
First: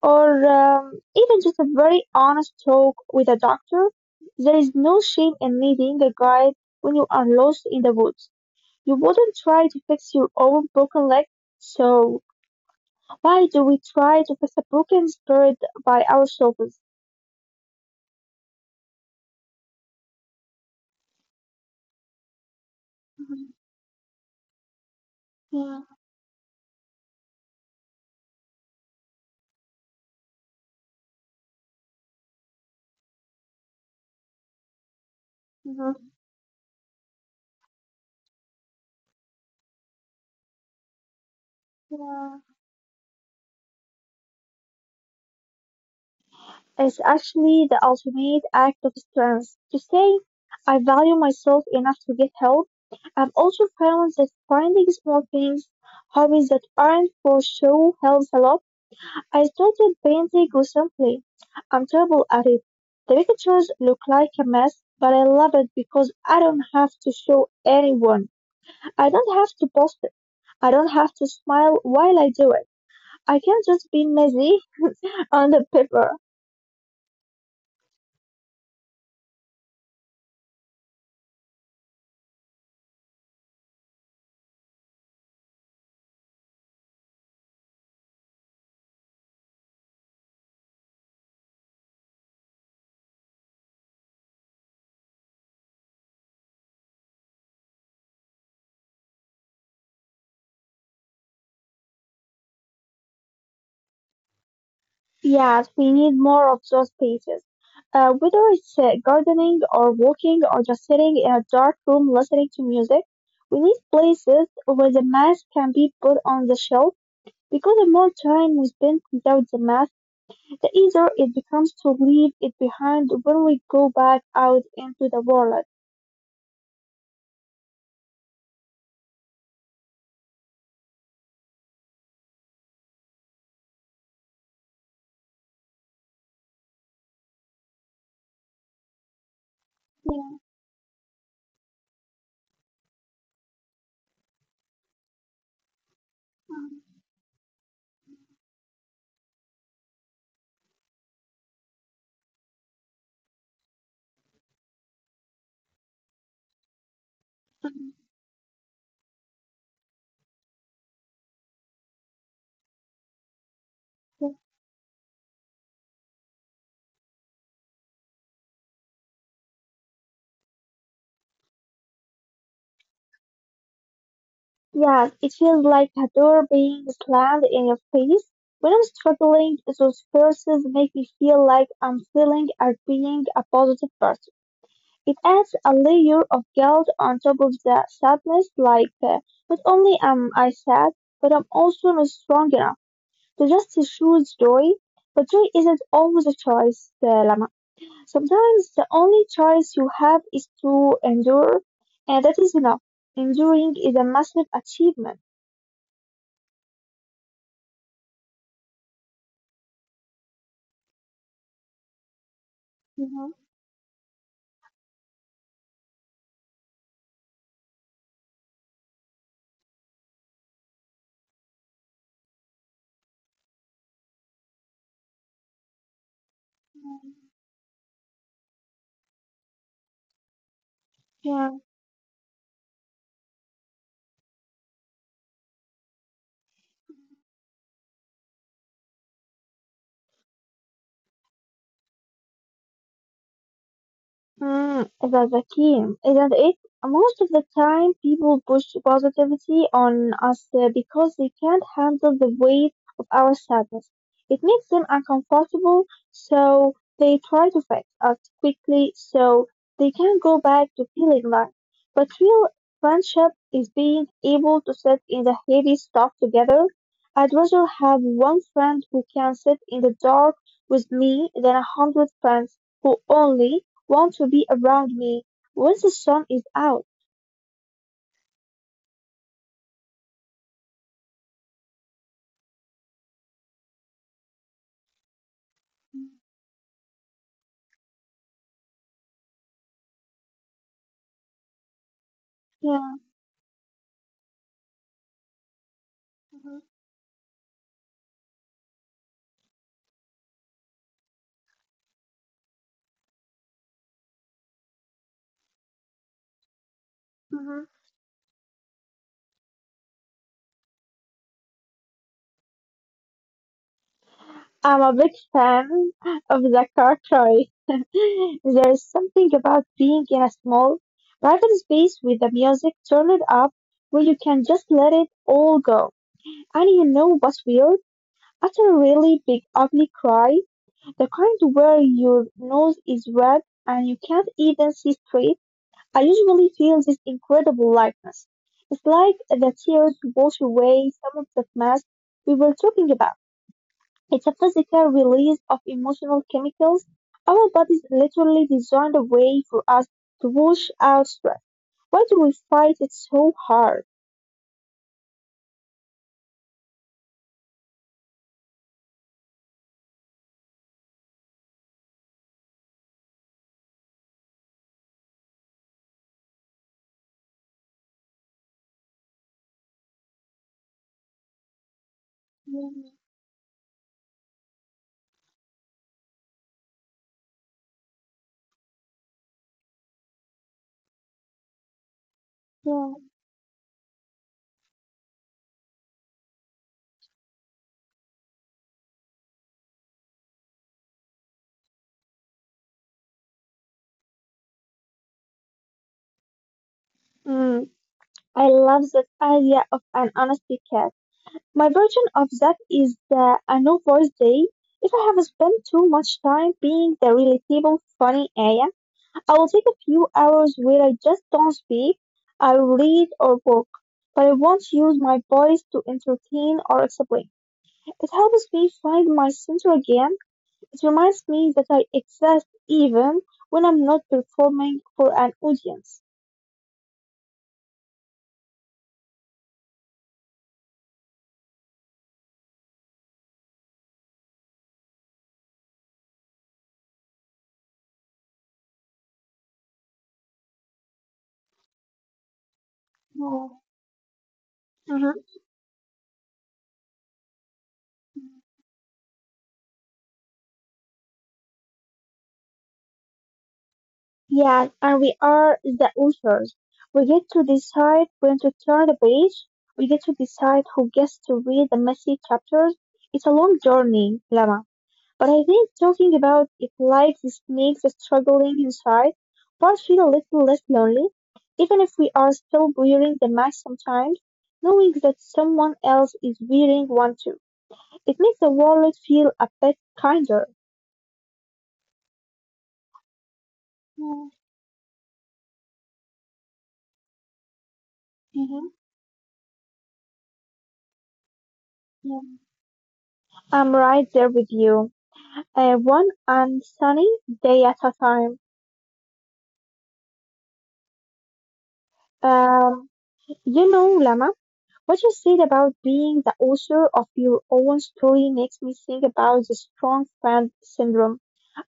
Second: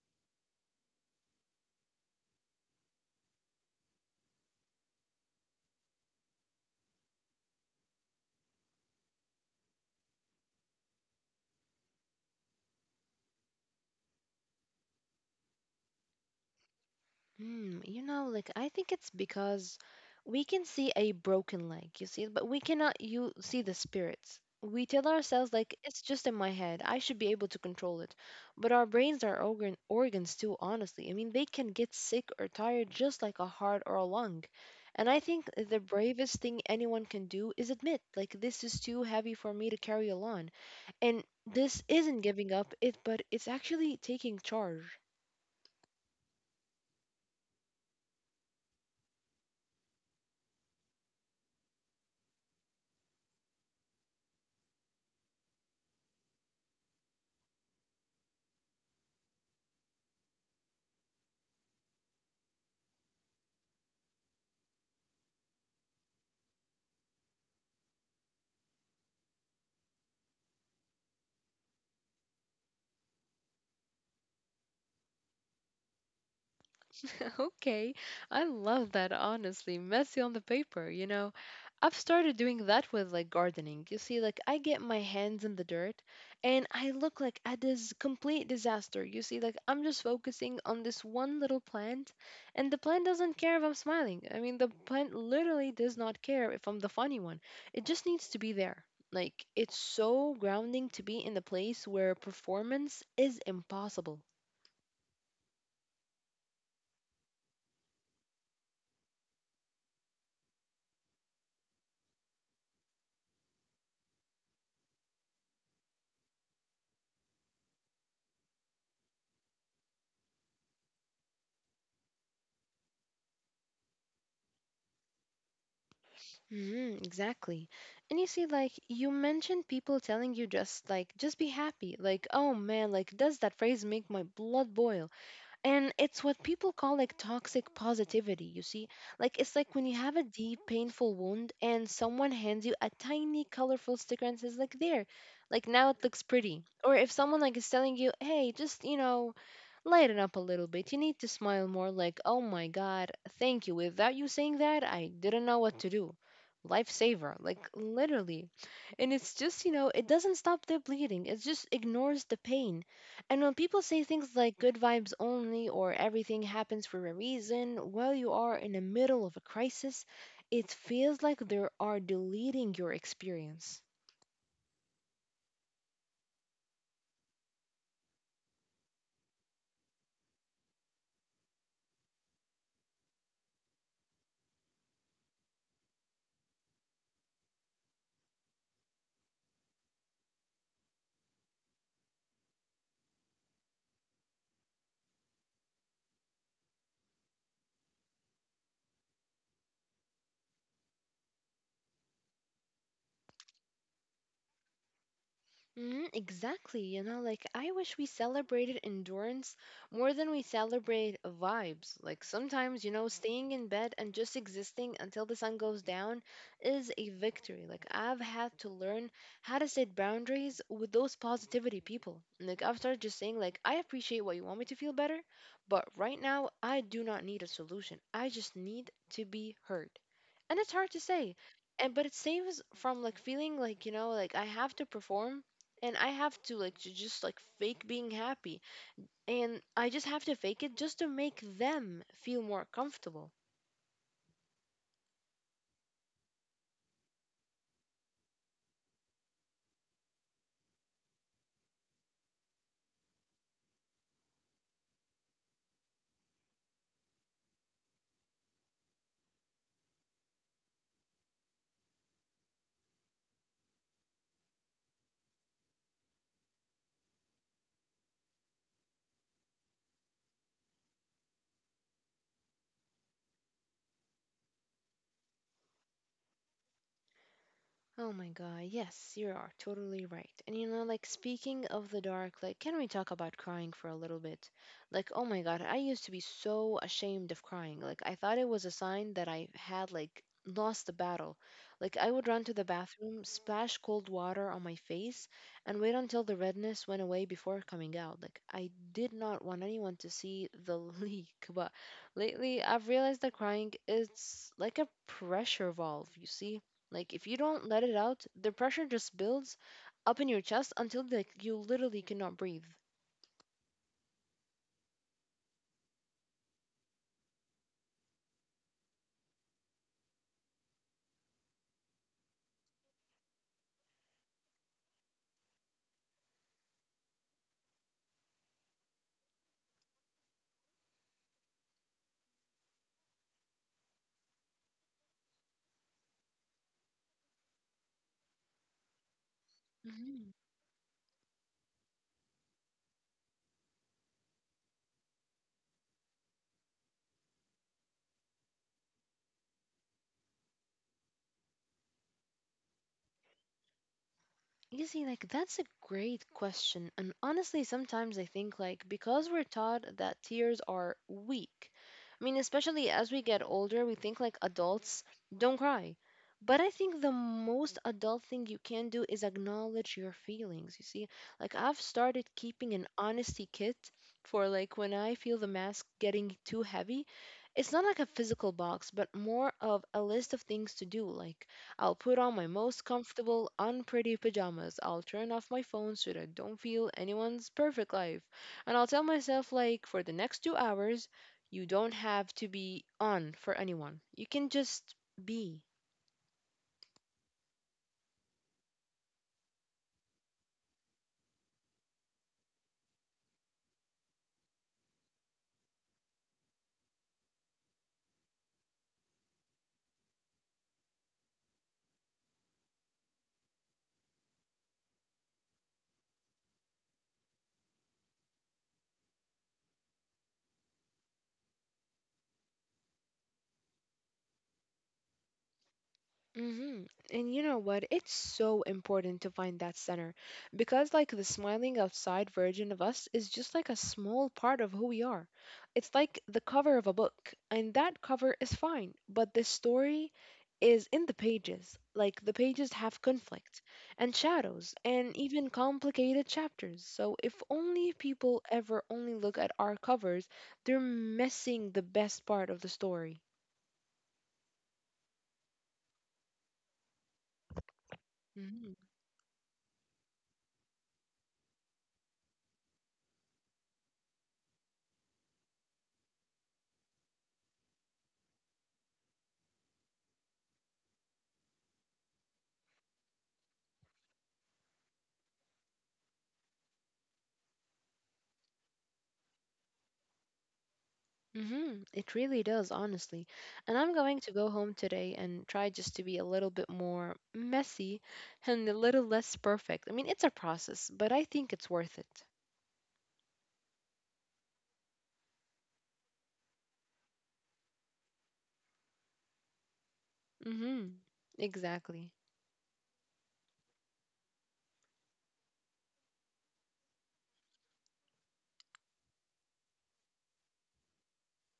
Speaker 2: or even just a very honest talk with a doctor. There is no shame in needing a guide when you are lost in the woods. You wouldn't try to fix your own broken leg, so why do we try to fix a broken spirit by ourselves?
Speaker 1: Hmm, you know, like I think it's because we can see a broken leg, you see, but we cannot you
Speaker 2: Mhm.
Speaker 1: see the spirits. We tell ourselves like
Speaker 2: Yeah.
Speaker 1: it's just in my head. I should be able to control it. But our brains are organs too, honestly. I mean, they can get sick or tired just like a heart or a lung. And I think the
Speaker 2: Mhm.
Speaker 1: bravest thing anyone can do is admit, like this is too heavy for me to carry alone. And this isn't
Speaker 2: Yeah.
Speaker 1: giving up it, but it's actually taking charge.
Speaker 2: It's actually the ultimate act of strength. To say, I value myself enough to get help. I've also found that finding small things, hobbies that aren't for show helps a lot. I started painting recently. I'm terrible at it. The pictures look like a mess, but I love it because I don't have to show anyone. I don't have to post I don't have to smile while I do it. I can just be messy on the paper.
Speaker 1: Okay, I love that, honestly. Messy on the paper, you know. I've started doing that with like gardening. You see, like I get my hands in the dirt and I look like a dis complete disaster. You see, like I'm just focusing on this one little plant and the plant doesn't care if I'm smiling. I mean, the plant literally does not care if I'm the funny one. It just needs to be there. Like, it's so grounding to be in the place where performance is impossible.
Speaker 2: Yes, we need more of those spaces. Whether it's gardening or walking or just sitting in a dark room listening to music, we need places where the mask can be put on the shelf because the more time we spend without the mask, the easier it becomes to leave it behind when we go back out into the world.
Speaker 1: Mm, exactly. And you see, like, you mentioned people telling you just, like, just be happy. Like, oh man, like, does that phrase make my blood boil? And it's what people call, like, toxic positivity, you see? Like, it's like when you have a deep, painful wound and someone hands you a tiny, colorful sticker and says, like, there, like, now it looks pretty. Or if someone, like, is telling you, hey, just, you know, lighten up a little bit. You need to smile more like, oh my god, thank you. Without you saying that, I didn't know what to do. Lifesaver, like literally. And it's just, you know, it doesn't stop the bleeding, it just ignores the pain. And when people say
Speaker 2: Yeah.
Speaker 1: things like good vibes only or everything happens for a reason while you are in the middle of a crisis, it feels like they are deleting your experience.
Speaker 2: Yes, it feels like a door being slammed in your face. When I'm struggling, those verses make me feel like I'm failing at being a positive person. It adds a layer of guilt on top of the sadness, like not only am I sad, but I'm also not strong enough to just choose joy. But joy isn't always a choice, Lama. Sometimes the only choice you have is to endure, and that is enough. Enduring is a massive achievement.
Speaker 1: Mm, exactly. You know, like I wish we celebrated endurance more than we celebrate vibes. Like sometimes, you know,
Speaker 2: Mhm.
Speaker 1: staying in bed and just existing until the sun goes down is a victory. Like I've had to learn how to set boundaries with those positivity people. Like I've started just saying like I appreciate what you want me to feel better, but right now I do not need a solution. I just need to be heard. And it's hard to say.
Speaker 2: Yeah.
Speaker 1: And but it saves from like feeling like, you know, like I have to perform and I have to like to just like fake being happy and I just have to fake it just to make them feel more comfortable.
Speaker 2: Mm, that's the key, isn't it? Most of the time, people push positivity on us because they can't handle the weight of our sadness. It makes them uncomfortable, so they try to fix us quickly so they can go back to feeling light. But real friendship is being able to sit in the heavy stuff together. I'd rather have one friend who can sit in the dark with me than 100 friends who only want to be around me once the sun is out.
Speaker 1: Oh my god, yes, you are totally right. And you know, like speaking of the dark, like can we talk about crying for a little bit? Like, oh my god, I used to be so ashamed of crying. Like I thought it was a sign that I had like lost the battle. Like I would run to the
Speaker 2: Yeah.
Speaker 1: bathroom, splash cold water on my face, and wait until the
Speaker 2: Mhm,
Speaker 1: redness went away before coming out. Like I did not want anyone to see the leak, but lately I've realized that crying is like a pressure valve, you see? Like if you don't
Speaker 2: mhm.
Speaker 1: let it out, the pressure just builds up in your chest until like you literally cannot breathe.
Speaker 2: I'm a big fan of the Karkari. There is something about being in a small, private space with the music turned up where you can just let it all go. And you know what's weird? After a really big, ugly cry, the kind where your nose is red and you can't even see straight, I usually feel this incredible lightness. It's like the tears
Speaker 1: Mhm.
Speaker 2: wash away some of the mask we were talking about. It's a physical release of emotional chemicals. Our bodies literally designed a way for us to wash out stress. Why do we fight it so hard?
Speaker 1: You see, like, that's a great question. And honestly, sometimes I think, like, because we're taught that tears are weak, I mean, especially as we get older, we think, like, adults don't cry. But I think the most adult thing you can do is acknowledge your feelings. You see, like, I've started keeping an
Speaker 2: Mm,
Speaker 1: honesty kit for, like, when I feel the mask getting too heavy. It's not like a physical box, but more of a list of things to do, like, I'll put on my most
Speaker 2: yeah.
Speaker 1: comfortable, unpretty pajamas. I'll turn off my phone so that I don't feel anyone's perfect life. And I'll tell myself, like, for the next 2 hours, you don't have to be on for anyone. You can just be.
Speaker 2: Mm, I love that idea of an honesty cat. My version of that is the a no voice day. If I have spent too much time being the relatable funny Aya, I will take a few hours where I just don't speak. I will read or work, but I won't use my voice to entertain or explain. It helps me find my center again. It reminds me that I exist even when I'm not performing for an audience.
Speaker 1: Hmm. And you know what? It's so important to find that center because, like, the smiling outside version of us is just like a small part of who we are. It's like the cover of a book, and that cover is fine, but the story is in the pages. Like, the pages have
Speaker 2: Oh.
Speaker 1: conflict and shadows and
Speaker 2: Mhm.
Speaker 1: even complicated chapters. So, if only people ever only look at our covers, they're missing the best part of the story.
Speaker 2: Yeah, and we are the authors. We get to decide when to
Speaker 1: Mm-hmm.
Speaker 2: turn the page. We get to decide who gets to read the messy chapters. It's a long journey, Lama. But I think talking about it like this makes the struggling inside part feel a little less lonely, even if we are still wearing the mask sometimes. Knowing that someone else is wearing one too, it makes the world feel a bit kinder.
Speaker 1: Hmm, it really does, honestly. And I'm going
Speaker 2: Mm,
Speaker 1: to go home today and try just to be a little bit more messy
Speaker 2: mhm,
Speaker 1: and a little less perfect. I mean, it's a process, but I think it's worth it.
Speaker 2: yeah. I'm right there with you. One and sunny day at a time.
Speaker 1: Hmm. Exactly.
Speaker 2: Um, Lama. What you said about being the author of your own story makes me think about the strong friend syndrome.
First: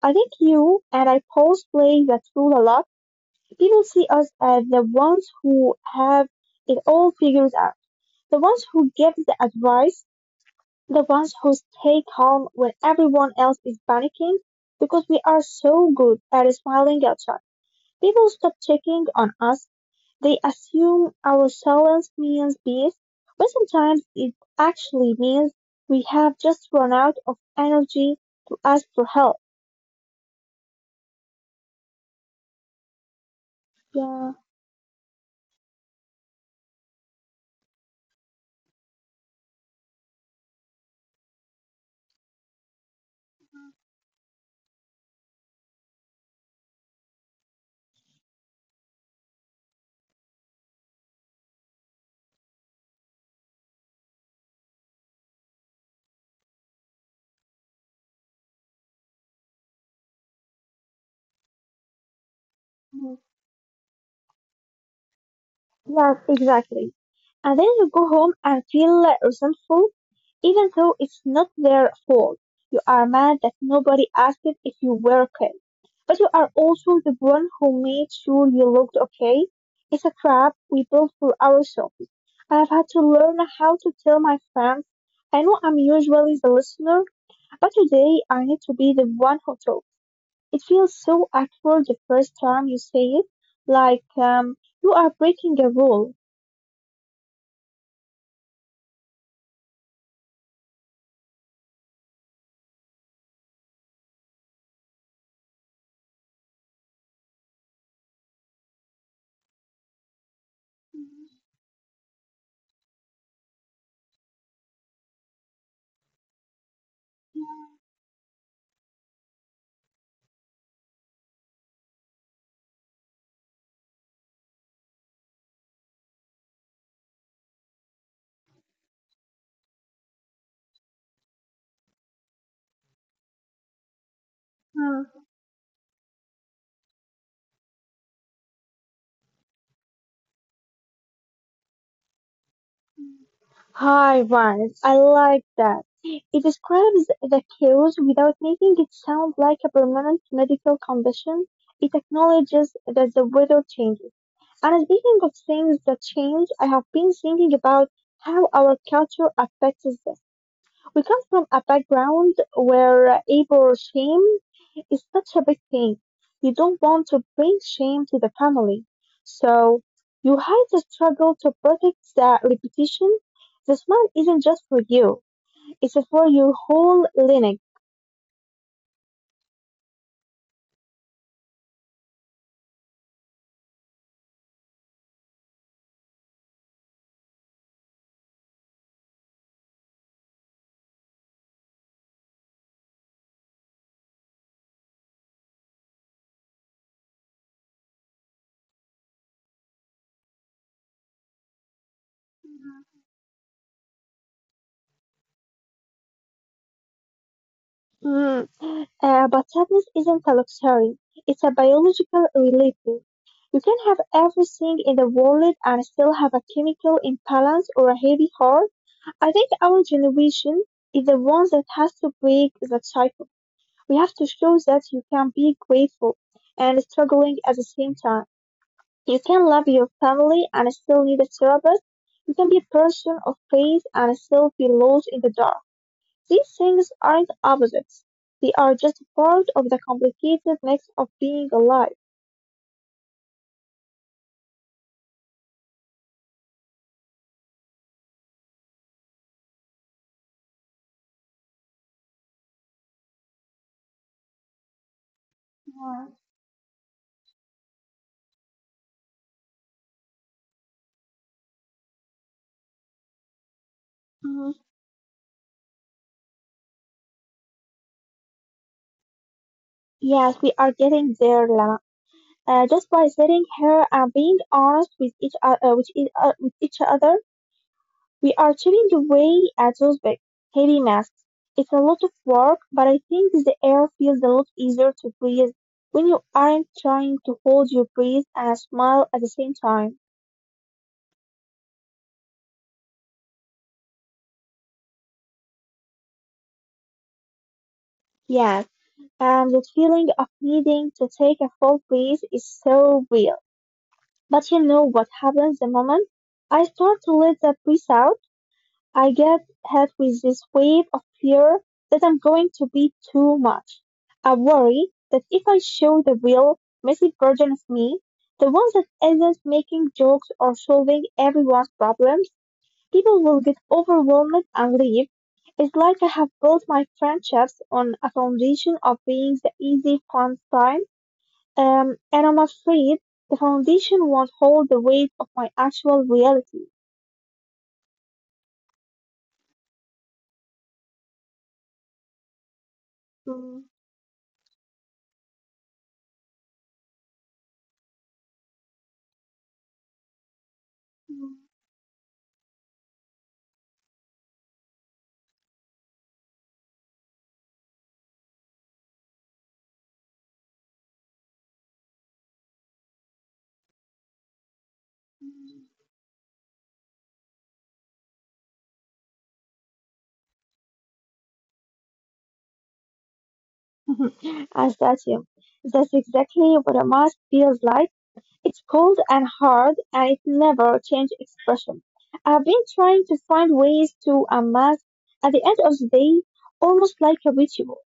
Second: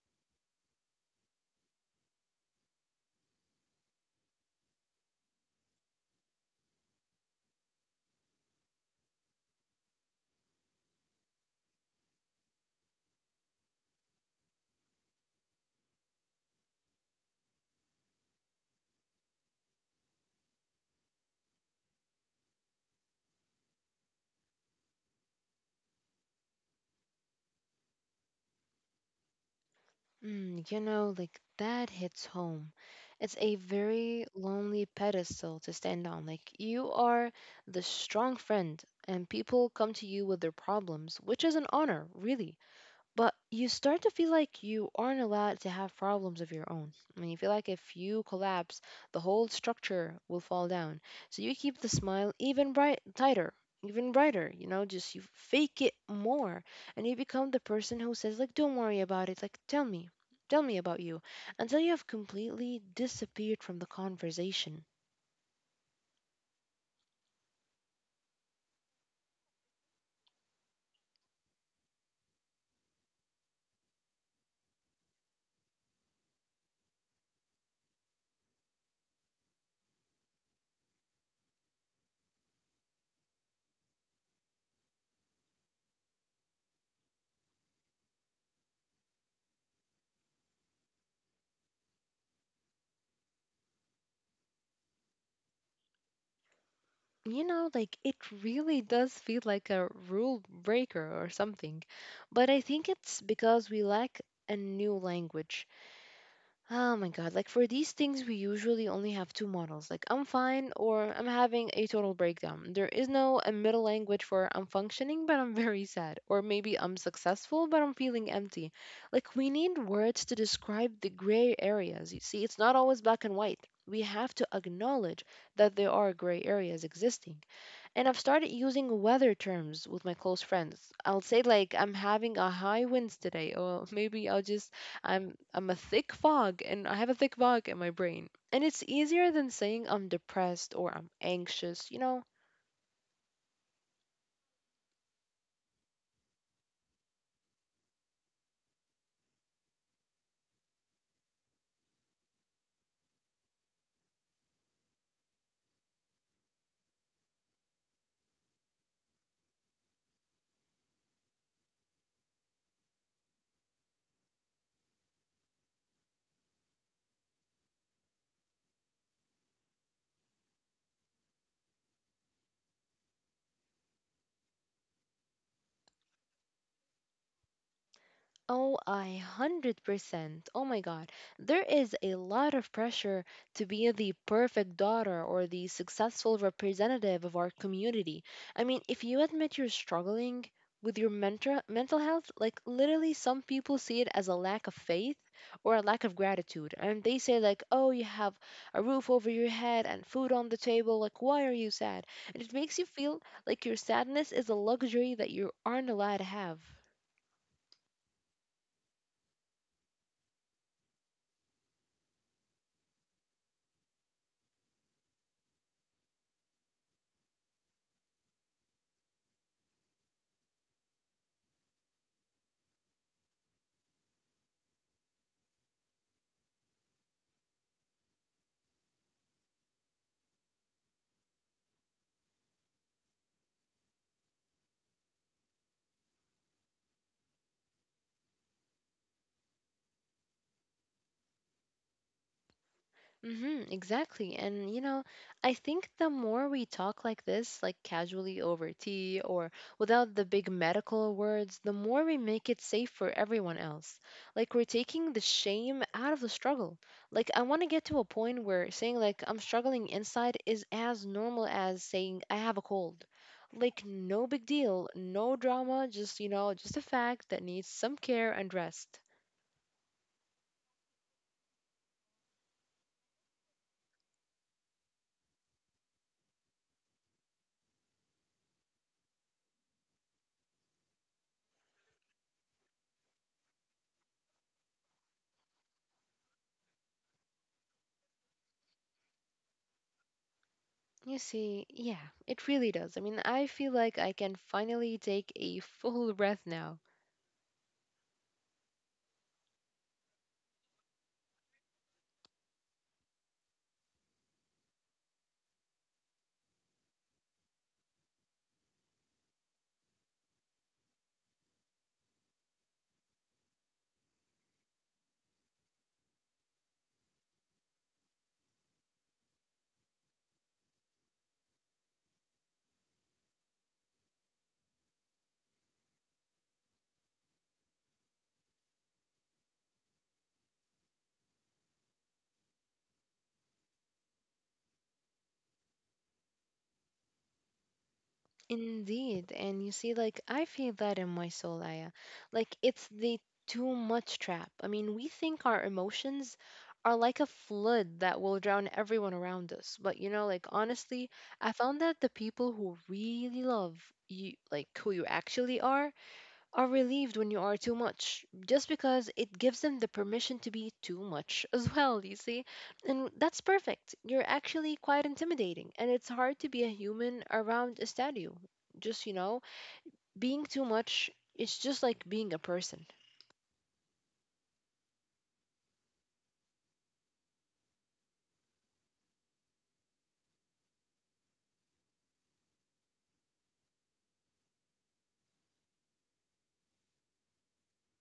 Speaker 2: I think you and I both play that role a lot. People see us as the ones who have it all figured out, the ones who give the advice, the ones who stay calm when everyone else is panicking, because we are so good at smiling outside. People stop checking on us. They assume our silence means peace, but sometimes it actually means we have just run out of energy to ask for help.
Speaker 1: Mm, you know, like that hits home. It's a very
Speaker 2: Yeah.
Speaker 1: lonely pedestal to stand on. Like, you are the strong friend, and people come to you with their problems, which is an honor, really. But you start to feel like you aren't allowed to have problems of your own. I mean, you feel like if you collapse, the whole structure will fall down. So you keep the smile even bright, tighter, even brighter. You know, just you fake it more, and you become the person who says like, "Don't worry about it. Like, tell me about you," until you have completely
Speaker 2: Mm.
Speaker 1: disappeared from the conversation.
Speaker 2: Yes, exactly. And then you go home and feel resentful, even though it's not their fault. You are mad that nobody asked if you were okay. But you are also the one who made sure you looked okay. It's a trap we built for ourselves. I've had to learn how to tell my friends. I know I'm usually the listener, but today I need to be the one who talks. It feels so awkward the first time you say it, like you are breaking a rule.
Speaker 1: You know, like it really does feel like a rule breaker or something. But I think it's because we lack a new language. Oh my god, like for these things, we usually only have two models like I'm fine or I'm having a total breakdown. There is no a middle language for I'm functioning but I'm very sad, or maybe I'm successful but I'm feeling empty. Like we need words to describe the gray areas. You see, it's not always black and white. We have to acknowledge that there are gray areas existing. And I've started using weather terms with my close friends. I'll say like I'm having a high winds today, or maybe I'll just
Speaker 2: Hmm.
Speaker 1: I'm a thick fog and I have a thick fog in my brain. And it's easier than saying I'm depressed or I'm anxious, you know?
Speaker 2: Hi, rise. I like that. It describes the chaos without making it sound like a permanent medical condition. It acknowledges that the weather changes. And speaking of things that change, I have been thinking about how our culture affects this. We come from a background where able shame is such a big thing. You don't want to bring shame to the family. So you hide the struggle to protect the reputation. The smile isn't just for you, it's for your whole lineage.
Speaker 1: Oh, I 100%. Oh my God. There is a lot of pressure to be the perfect daughter or the successful representative of our community. I mean, if you admit you're struggling with your mental health, like literally some people see it as a lack of faith or a lack of gratitude. And they say like, "Oh, you have a roof over your head and food on the table. Like, why are you sad?" And it makes you feel like your sadness is a luxury that you aren't allowed to have.
Speaker 2: Mm. But sadness isn't a luxury, it's a biological reality. You can have everything in the world and still have a chemical imbalance or a heavy heart. I think our generation is the one that has to break that cycle. We have to show that you can be grateful and struggling at the same time. You can love your family and still need a therapist. You can be a person of faith and still be lost in the dark. These things aren't opposites. They are just part of the complicated mix of being alive.
Speaker 1: Mm-hmm, exactly. And you know, I think the more we talk like this, like casually over tea or without the big medical words, the more we make it safe for everyone else. Like we're taking the shame out
Speaker 2: Yeah.
Speaker 1: of the struggle. Like I want to get to a point where saying like I'm struggling inside is as normal as saying I have a cold. Like no big
Speaker 2: Mhm.
Speaker 1: deal, no drama, just you know, just a fact that needs some care and rest.
Speaker 2: Yes, we are getting there, Lama. Just by sitting here and being honest with each other we are changing the way adults big, heavy masks. It's a lot of work, but I think the air feels a lot easier to breathe when you aren't trying to hold your breath and smile at the same time.
Speaker 1: You see, yeah, it really does. I mean, I feel like I can finally take a full breath now.
Speaker 2: Yes, and the feeling of needing to take a full breath is so real. But you know what happens the moment I start to let that breath out? I get hit with this wave of fear that I'm going to be too much. I worry that if I show the real, messy version of me, the one that isn't making jokes or solving everyone's problems, people will get overwhelmed and leave. It's like I have built my friendships on a foundation of being the easy, fun kind, and I'm afraid the foundation won't hold the weight of my actual reality.
Speaker 1: Indeed. And you see, like, I feel that in my soul, Aya. Like, it's the too much trap. I mean, we think our emotions are like a flood that will drown everyone around us. But, you know, like, honestly,
Speaker 2: Mm.
Speaker 1: I found that the people who really love you, like, who you actually are relieved when you are too much just because it gives them the permission to be too much as well, you see, and that's perfect. You're actually quite intimidating and it's hard to be a human around a statue, just you know, being too much, it's just like being a person.
Speaker 2: As that's you. That's exactly what a mask feels like. It's cold and hard and it never changed expression. I've been trying to find ways to unmask at the end of the day, almost like a ritual.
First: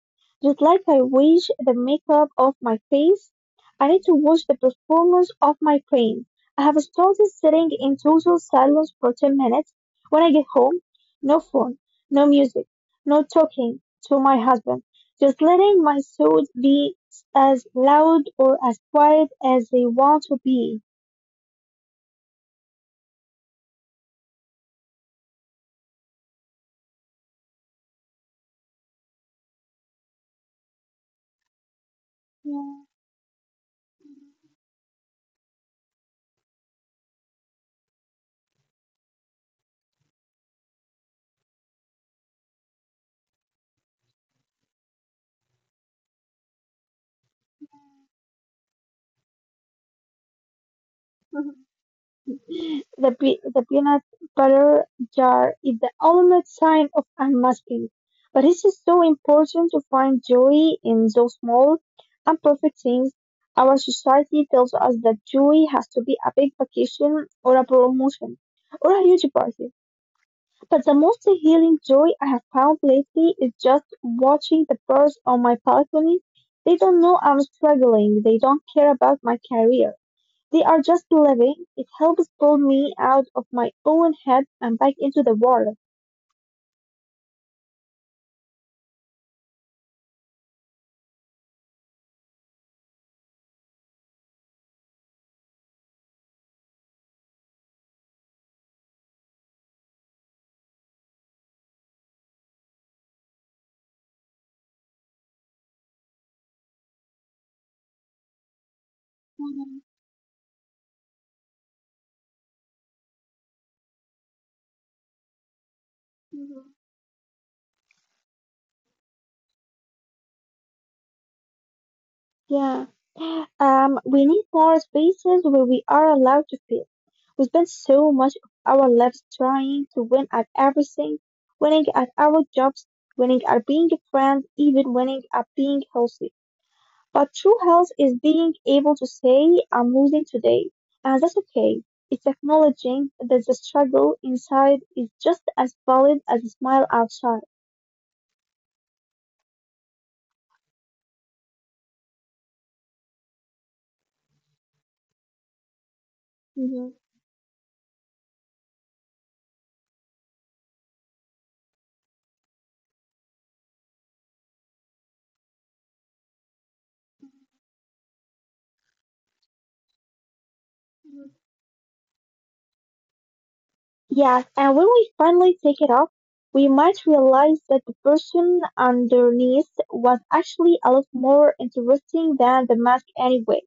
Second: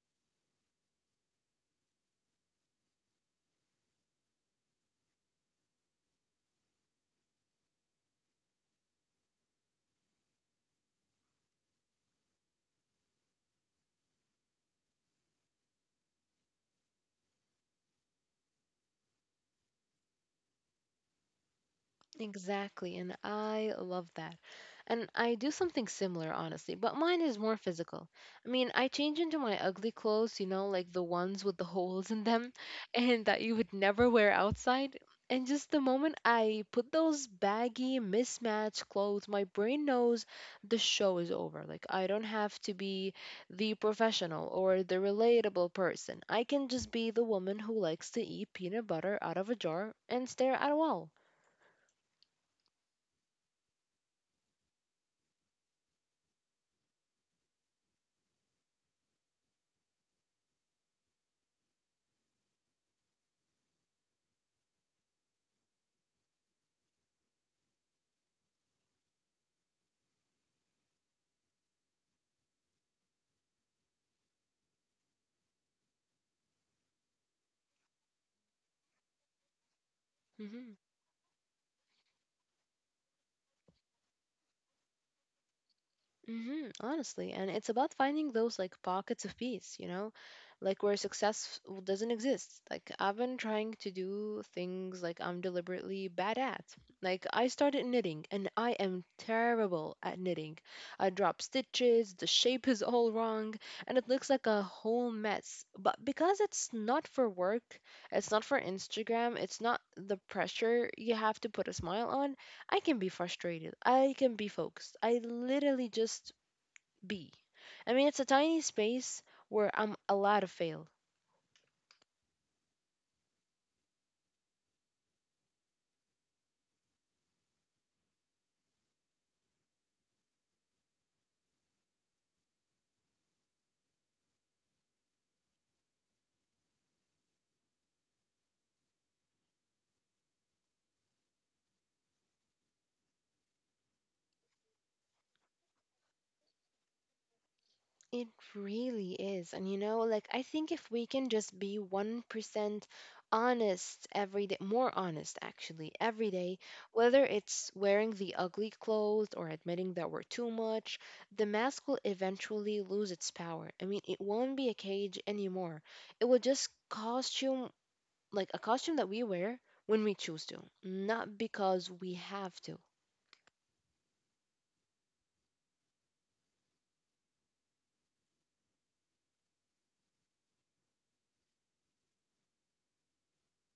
Speaker 2: Just like I wash the makeup off my face, I need to wash the performance off my brain. I have started sitting in total silence for 10 minutes. When I get home, no phone, no music, no talking to my husband, just letting my thoughts be as loud or as quiet as they want to be.
Speaker 1: Exactly, and I love that. And I do something similar, honestly, but mine is more physical. I mean, I change into my ugly clothes, you know, like the ones with the holes in them
Speaker 2: Yeah.
Speaker 1: and that you would never wear outside. And just the moment I put those baggy, mismatched clothes, my brain knows the show is over. Like, I don't have to be the professional or the relatable person. I can just be the woman who likes to eat peanut butter out of a jar and stare at a wall.
Speaker 2: The peanut butter jar is the ultimate sign of unmasking. But it is so important to find joy in those small, imperfect things. Our society tells us that joy has to be a big vacation or a promotion or a huge party. But the most healing joy I have found lately is just watching the birds on my balcony. They don't know I'm struggling. They don't care about my career. They
Speaker 1: Mm-hmm.
Speaker 2: are just living. It helps pull me out of my own head and back into the world.
Speaker 1: Hmm, honestly, and it's about finding those like pockets of peace, you know, like where success doesn't exist. Like I've been trying to do things like I'm deliberately bad at. Like I started knitting and I am terrible at knitting. I drop stitches, the shape is all wrong, and it looks like a whole mess. But because it's not for work, it's not for Instagram, it's
Speaker 2: Mhm,
Speaker 1: not the pressure you have to put a smile on, I can be frustrated. I can be focused. I literally just
Speaker 2: mhm.
Speaker 1: be. I mean, it's a tiny space where I'm allowed to fail.
Speaker 2: Yeah. We need more spaces where we are allowed to feel. We spend so much of our lives trying to win at everything, winning at our jobs, winning at being a friend, even winning at being healthy. But true health is being able to say, I'm losing today, and that's okay. It's acknowledging that the struggle inside is just as valid as the smile outside.
Speaker 1: It really is. And you know, like, I think if we can just be 1% honest every day, more honest actually, every day,
Speaker 2: Mhm.
Speaker 1: whether it's wearing the ugly clothes or admitting that we're too much, the mask will eventually lose its power. I mean, it won't be a cage anymore. It will just costume like a costume that we wear when we choose to, not because we have to.
Speaker 2: Yes, and when we finally take it off, we might realize that the person underneath was actually a lot more interesting than the mask anyway.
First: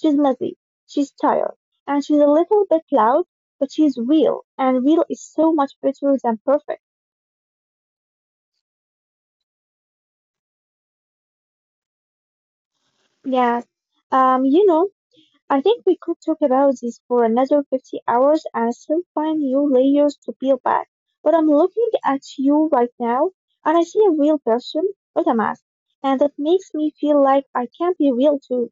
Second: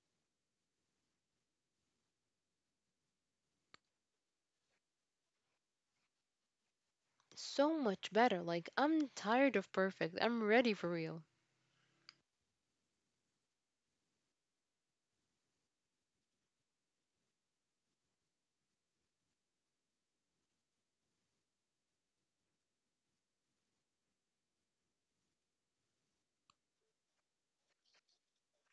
Speaker 2: She's messy, she's tired, and she's a little bit loud, but she's real, and real is so much better than perfect.
Speaker 1: So much better. Like, I'm tired of perfect. I'm ready for real.
Speaker 2: Yes. Um, you know, I think we could talk about this for another 50 hours and still find new layers to peel back. But I'm looking at you right now, and I see a real person, not a mask, and that makes me feel like I can be real too.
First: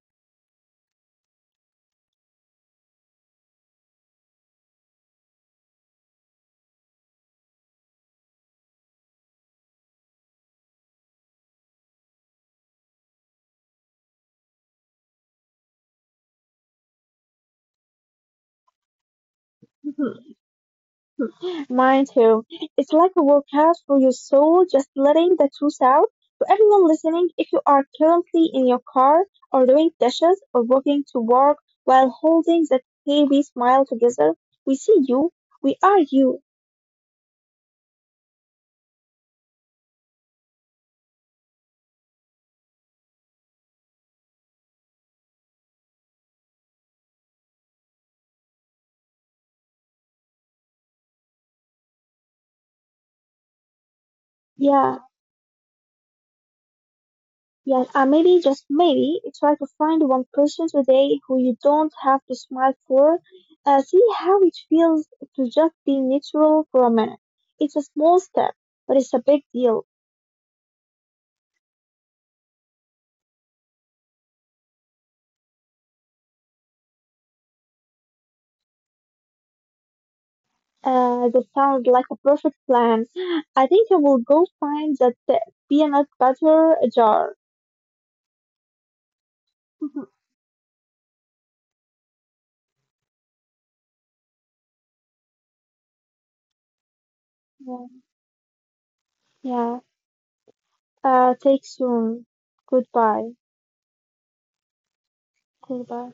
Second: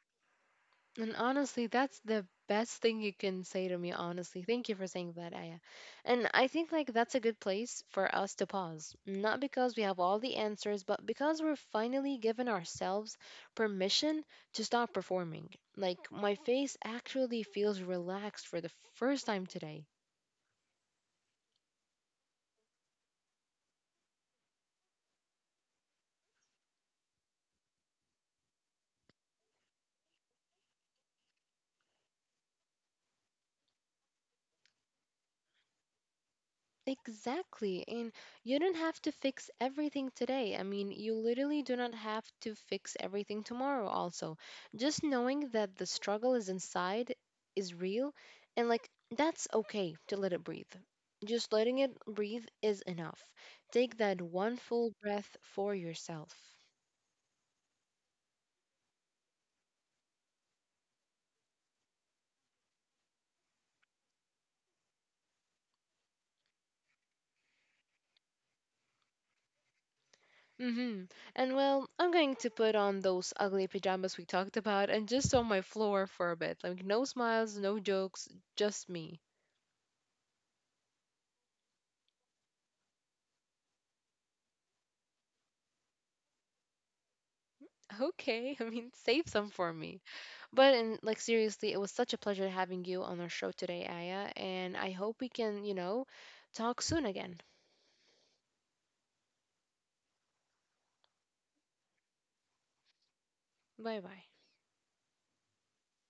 Speaker 1: And honestly, that's the best thing you can say to me, honestly. Thank you for saying that, Aya. And I think, like, that's a good place for us to pause. Not because we have all the answers, but because we're finally given ourselves permission to stop performing. Like, my face actually feels relaxed for the first time today.
Speaker 2: Mine too. It's like a workout for your soul, just letting the truth out. To everyone listening, if you are currently in your car or doing dishes or walking to work while holding that heavy smile together, we see you. We are you.
Speaker 1: Exactly. And you don't have to fix everything today. I mean, you literally do not have to fix everything tomorrow, also. Just knowing that the struggle is inside is real and like that's okay to let it breathe. Just letting it breathe is enough. Take that one
Speaker 2: Yeah,
Speaker 1: full breath for yourself.
Speaker 2: yeah. And maybe, just maybe, try to find one person today who you don't have to smile for. See how it feels to just be natural for a minute. It's a small step, but it's a big deal.
Speaker 1: Mm-hmm. And well, I'm going to put on those ugly pajamas we talked about and just on my floor for a bit. Like, no smiles, no jokes, just me.
Speaker 2: That sounds like a perfect plan. I think I will go find that peanut butter jar.
Speaker 1: Okay, I mean, save some for me. But and like seriously, it was such a pleasure having you on our show today, Aya, and I hope we can, you know, talk soon again.
Speaker 2: Yeah. Yeah. Take soon. Goodbye.
Speaker 1: Bye bye.
Speaker 2: Goodbye.